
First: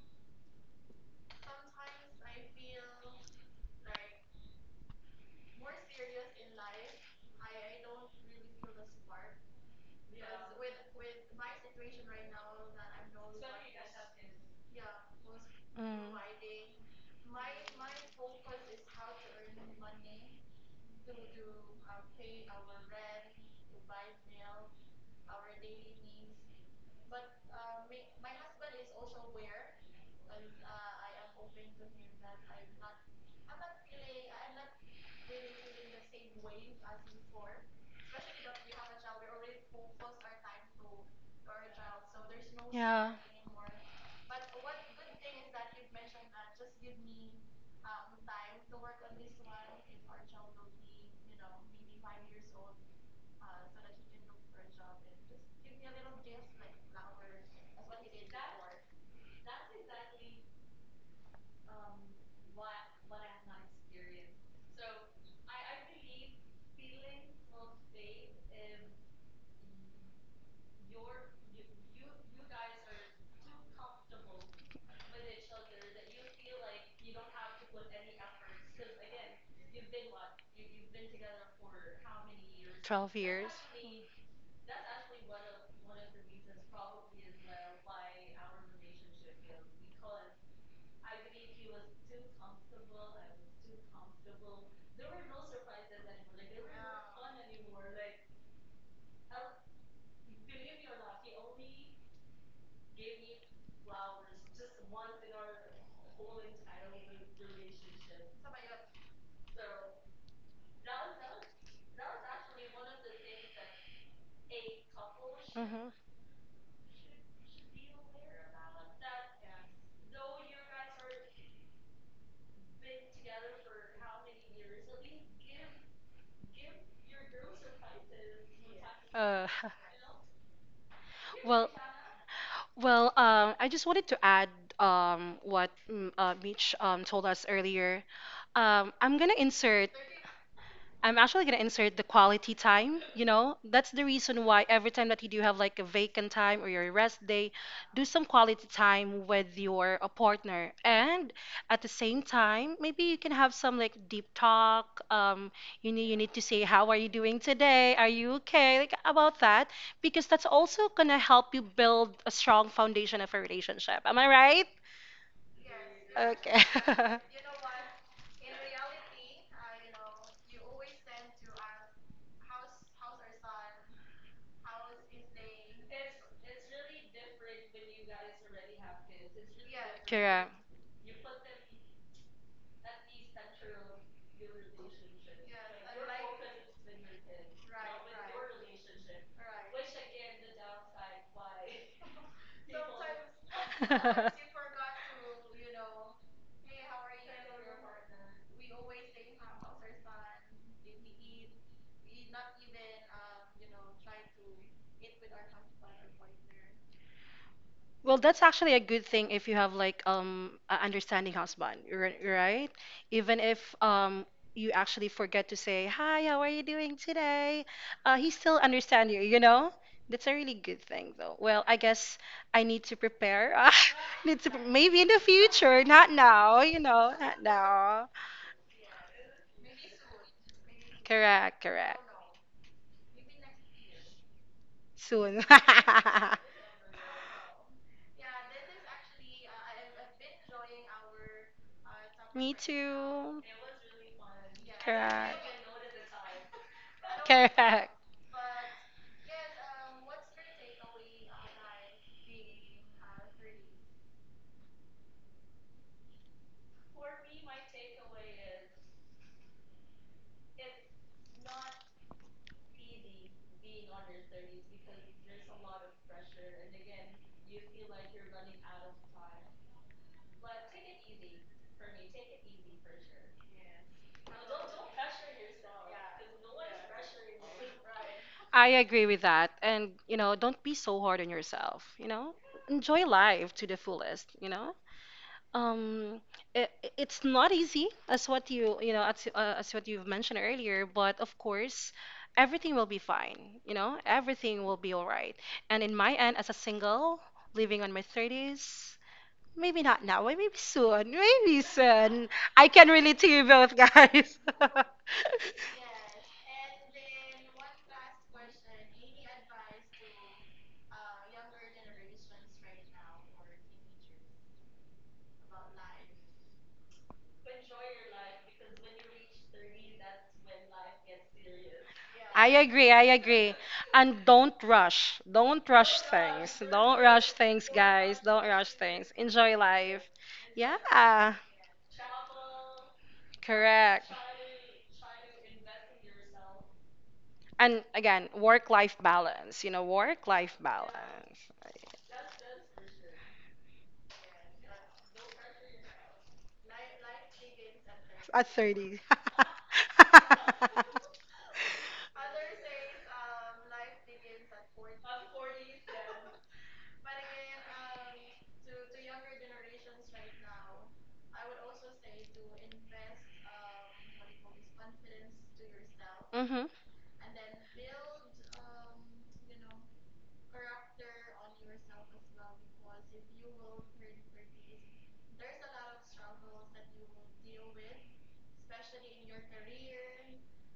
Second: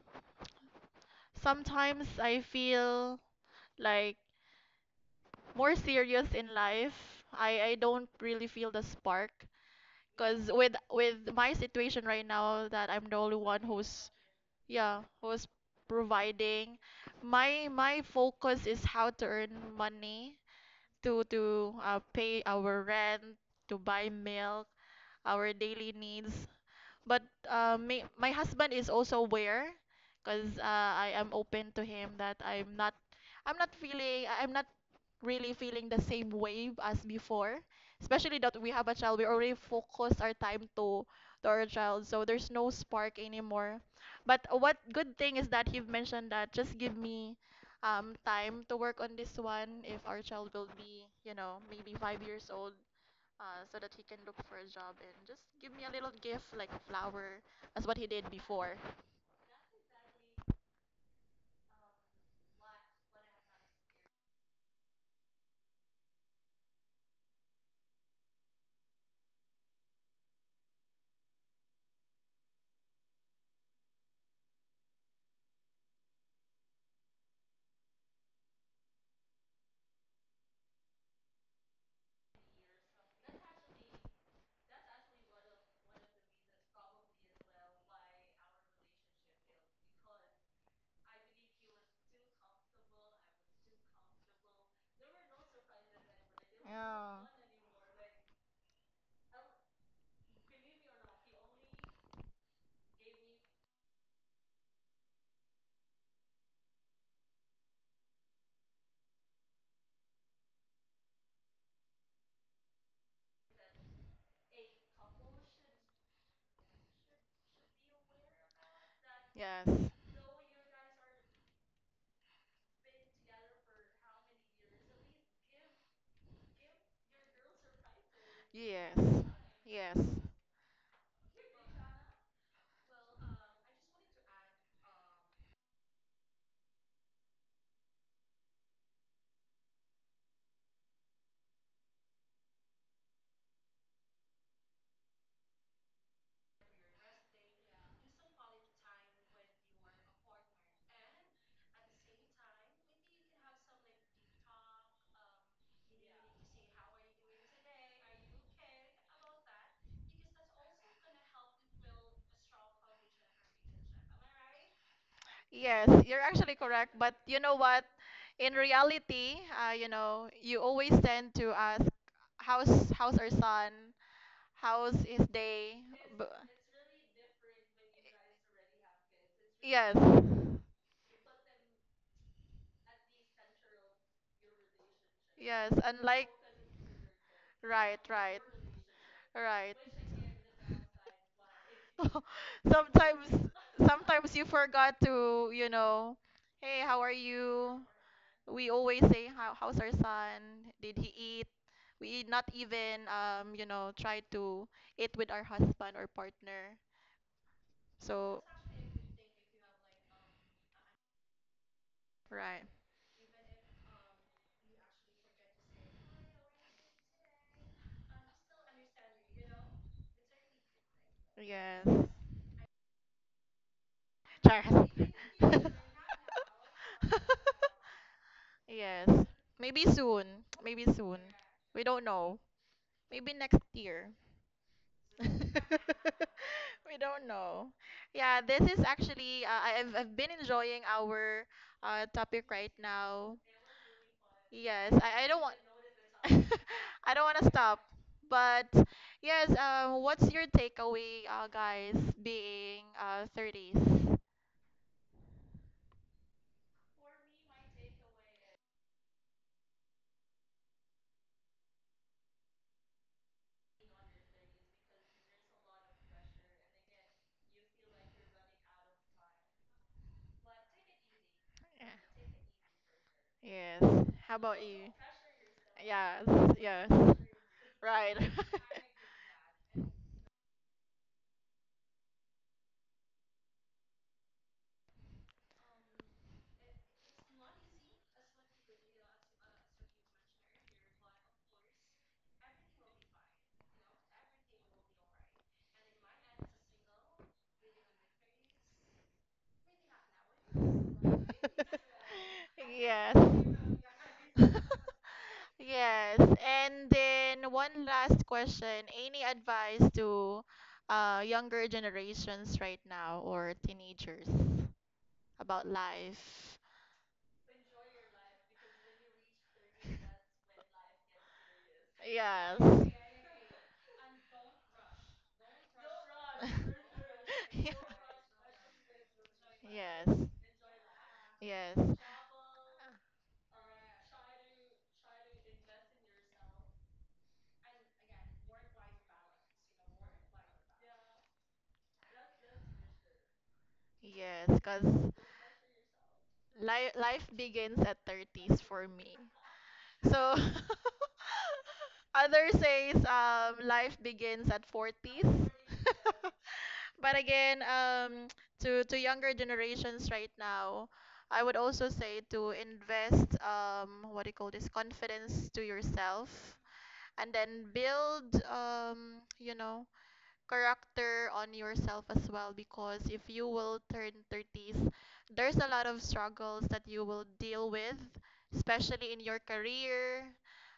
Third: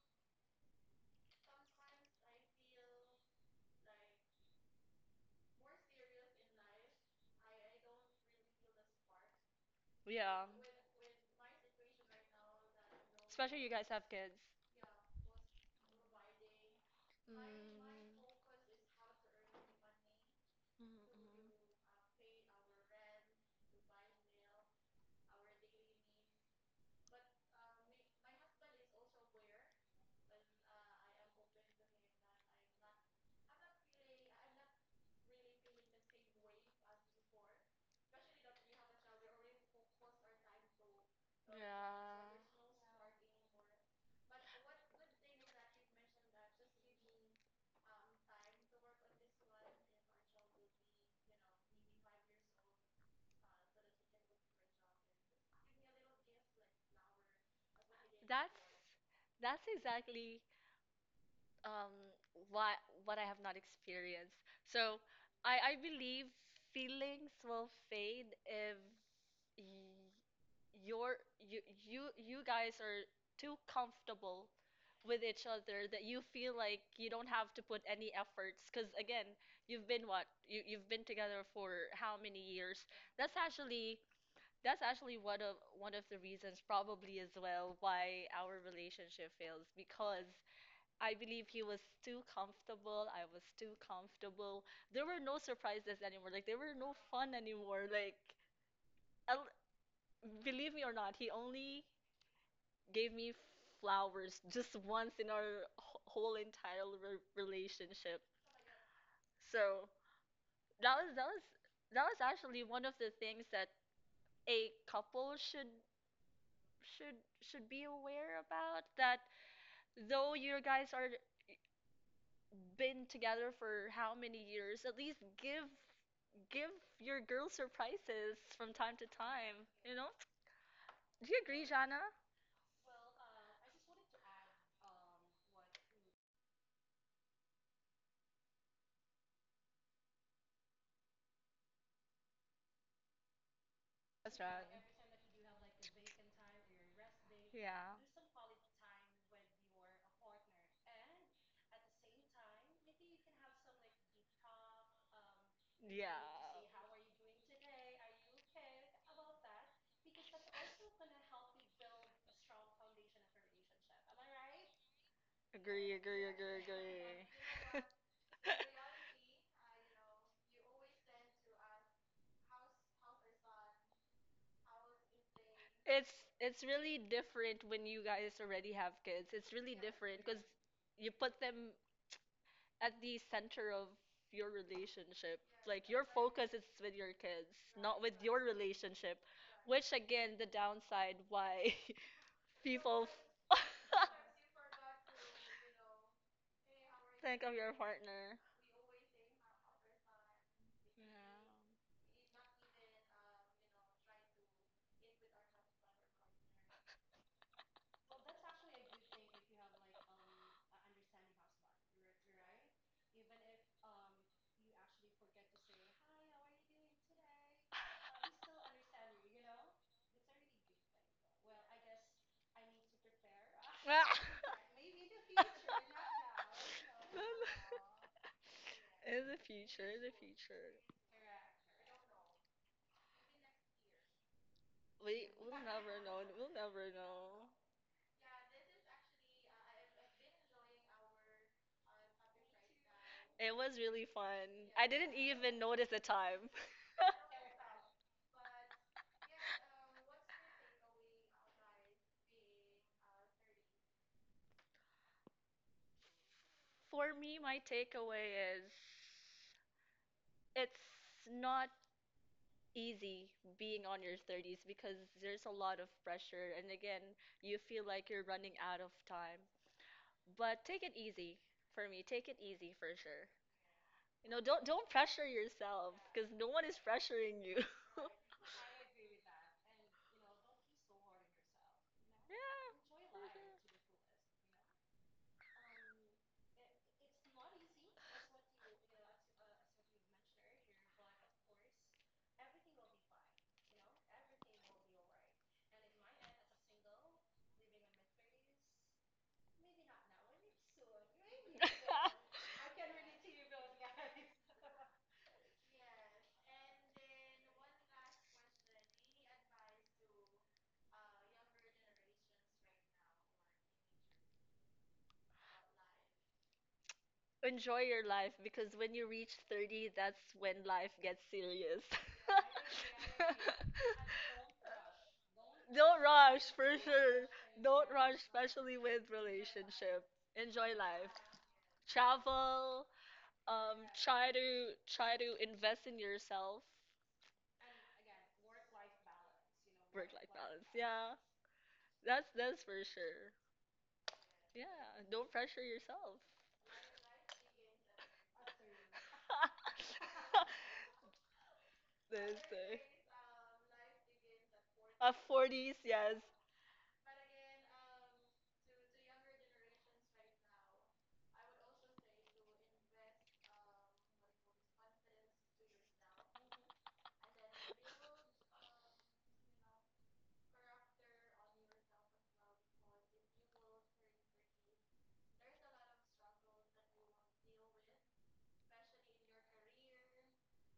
A: sometimes I feel like more serious in life. I don't really feel the spark
B: yeah,
A: because with my situation right now that I'm the only
B: especially
A: one
B: you guys have
A: who's,
B: kids.
A: yeah, was
C: Mm.
A: providing.
B: Mm.
A: My
B: Mm-mm.
A: focus is how to earn money to pay our rent, to buy milk, our daily needs. But my husband is also aware, cause I am open to him that I'm not really feeling the same wave as before. Especially that we have a child, we already focus our time to our child, so
B: Yeah,
A: there's no
C: Yeah.
A: spark anymore. But what good thing is that you've mentioned that just give me time to work on this one if our child will be, maybe 5 years old. So that he can look for a job and just give me a little gift like a flower as what he did
B: that's
A: before.
B: that's exactly um what what I have not experienced. So I believe feelings will fade if you're you you you guys are too comfortable with each other that you feel like you don't have to put any efforts because again you've been what you, you've been together for how many years.
C: 12
B: that's
C: years.
B: actually that's actually one of the reasons probably as well why our relationship fails, because I believe he was too comfortable, I was too comfortable, there were no surprises anymore, like there were no
A: Oh,
B: fun anymore, like, I'll- believe me or not, he only gave me flowers just once in our whole entire relationship. So that was that was that was actually one of the things that a couple should
C: Hmm.
B: should should be aware about, that
A: yes.
B: though you guys are been together for how many years, at least give your girl surprises from time
A: Yes.
B: to
C: Uh,
B: time you
A: Yes.
B: know Do you agree,
C: well,
B: Jana?
C: well, I just wanted to add Mitch told us earlier. I'm gonna insert. I'm actually gonna insert the quality time. You know, that's the
B: That's
C: reason
B: right.
C: why every time that you do have like a vacant time or your rest day,
B: Yeah.
C: do some quality time with your partner. And at the same time, maybe you can have some like deep talk.
B: Yeah.
C: You need to say how are you doing today? Are you okay? Like about that, because that's also gonna help you build a strong foundation of a relationship. Am I right?
A: Yes,
B: Agree,
A: you're
B: agree,
A: actually
B: agree,
C: Okay.
A: correct. But you know
B: agree.
A: what? In reality, you always tend to ask, how's our son? How's his day?
B: It's
A: B-
B: it's really different when you guys already have kids. It's really
A: Yes,
B: different because
C: Correct.
B: you put them at the center of your relationship.
A: yes,
B: Like
A: and
B: your
A: like
B: focus is with your kids,
A: right,
B: not with
A: right,
B: your relationship,
A: right.
B: which again, the downside why people
A: Sometimes,
B: f-
A: sometimes, you forgot to, hey, how are
B: think of your
A: you?
B: partner.
A: We always say how's our son, did he eat? We not even try to eat with our husband or partner,
C: Well,
A: so
C: that's actually a good thing if you have like a understanding husband,
A: right,
C: right? Even if you actually forget to say, "Hi, how are you doing today?" He still understand you, you know? That's a really good thing though. Well, I
A: yes,
C: guess I need to prepare.
B: Yeah.
C: Need to
A: Charles.
C: maybe in the future, not now, you know, not now.
A: Yes,
B: In the
A: maybe
B: future, in the
A: soon, maybe
B: future.
A: soon,
C: Correct,
A: we
C: correct.
A: don't know, maybe next year.
B: We
C: Soon.
B: we'll never know. We'll never
A: We don't
B: know.
A: know. Yeah, this is actually I've been enjoying our topic
C: Me
A: right now.
C: too.
B: It was really fun. I
A: Yes,
B: didn't
A: I
C: Correct.
A: don't want.
B: even notice the time.
A: I don't want to stop.
C: Correct.
A: But yes, what's your takeaway, guys, being 30s?
B: For me, my takeaway is it's not easy being on your 30s because there's a lot of pressure, and again, you feel like you're running out of time. But take it easy
A: Yeah.
B: for me. Take it easy for sure.
A: Yes.
B: You
A: How
B: know,
A: about
B: don't don't
A: you?
B: pressure yourself
A: Yes,
B: because no one is
A: yes.
B: pressuring you.
A: Right.
C: I agree with that. And, you know, don't be so hard on yourself, you
B: Yeah.
C: know? Enjoy
B: For
C: life to the fullest, you know? Um, it, it's not easy as what you know, as what you've mentioned earlier, but of course, everything will be fine, you know? Everything will be all right. And in my end, as a single, living on my 30s, maybe not now, but maybe soon, maybe
B: sure.
C: soon. I can
A: Yes.
C: relate to you both, guys.
A: Yes. And then one last question. Any advice to younger generations right now or teenagers about life?
B: Enjoy your life because when you reach 30, that's when life gets serious.
C: I
A: Yes.
C: agree, I agree. And don't rush. Don't
B: Don't
C: rush
B: rush,
C: things.
B: for
C: Don't
B: sure.
C: rush things,
A: Yeah.
B: Don't rush,
C: guys. Don't rush
B: especially with
C: things. Enjoy
B: relationship.
C: life.
A: Yes.
B: Enjoy life.
C: Yeah,
A: Yes.
B: Travel.
C: correct.
B: Try to invest in yourself.
C: And again, work life balance. You know,
B: Work-life
C: work life
B: balance. Yeah,
C: balance.
B: that's for sure.
A: Yes, because
B: Yeah, don't pressure yourself.
A: life begins at
C: At
A: 30s for
C: 30.
A: me. So others
B: Thursday.
A: says life begins at 40s.
B: 40s, yes.
A: But again, to younger generations right now, I would also say to invest, what do you call this, confidence to yourself,
C: Hmm.
A: and then build character on yourself as well, because if you will turn 30s, there's a lot of struggles that you will deal with, especially in your career.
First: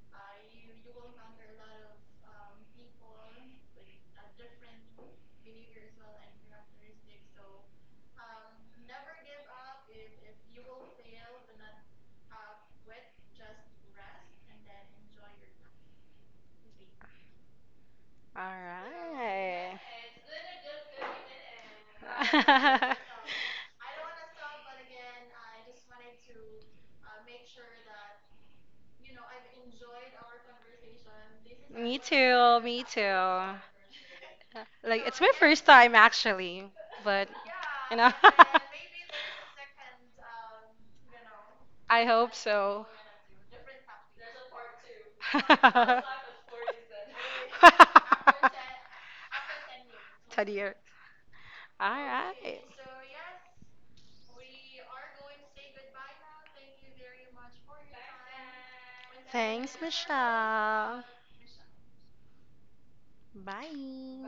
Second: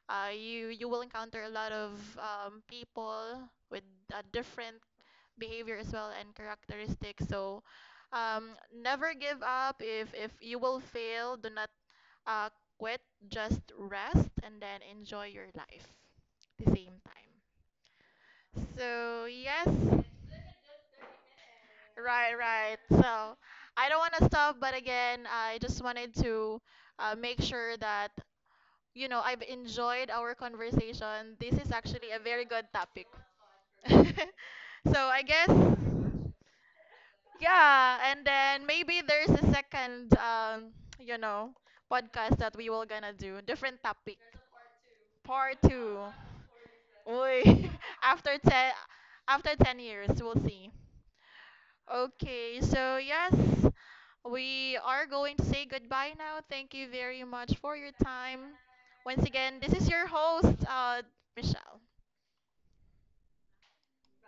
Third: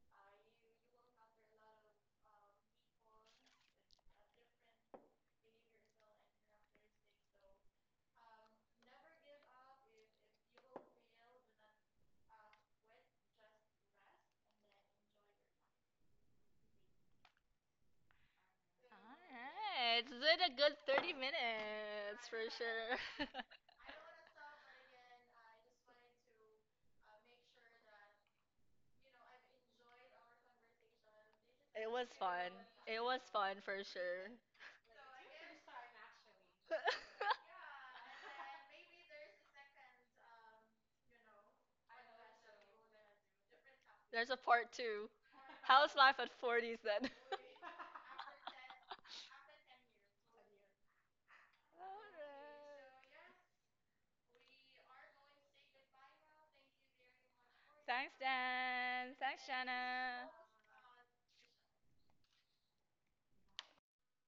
A: You will encounter a lot of people with a different behavior as well and characteristics. So, um, never give up. If you will fail, do not, uh, quit, just rest, and then enjoy your life at the same time.
C: All
A: So, yes,
C: right.
B: Alright, it's been a good 30 minutes
A: right,
B: for
A: right.
B: sure.
A: So, I don't want to stop, but again, I just wanted to make sure that, I've enjoyed our conversation. This is
B: It
C: Me
B: was
A: actually a very
B: fun.
C: too.
A: good
C: Me
B: It
A: topic.
B: was
C: too.
B: fun for sure.
A: So,
C: Like
A: I
C: it's my
A: guess.
C: first time actually, but you
A: Yeah,
C: know.
A: and then maybe there's a second, you know,
C: I hope
A: podcast that we will
C: so.
A: gonna do, different topic.
B: There's a part two.
A: Part
B: How's
A: two.
B: life at 40s then?
A: Uy, after ten, after 10 years, we'll
C: Ten
A: see.
C: years. All right.
A: Okay, so
B: Alright.
A: yes, we are going to say goodbye now. Thank you very much for your
B: Thanks,
A: time.
B: Dan.
A: Once
B: Thanks,
A: again, this
C: Thanks,
A: is your
B: Shanna.
A: host,
C: Michelle.
A: Michelle.
C: Bye.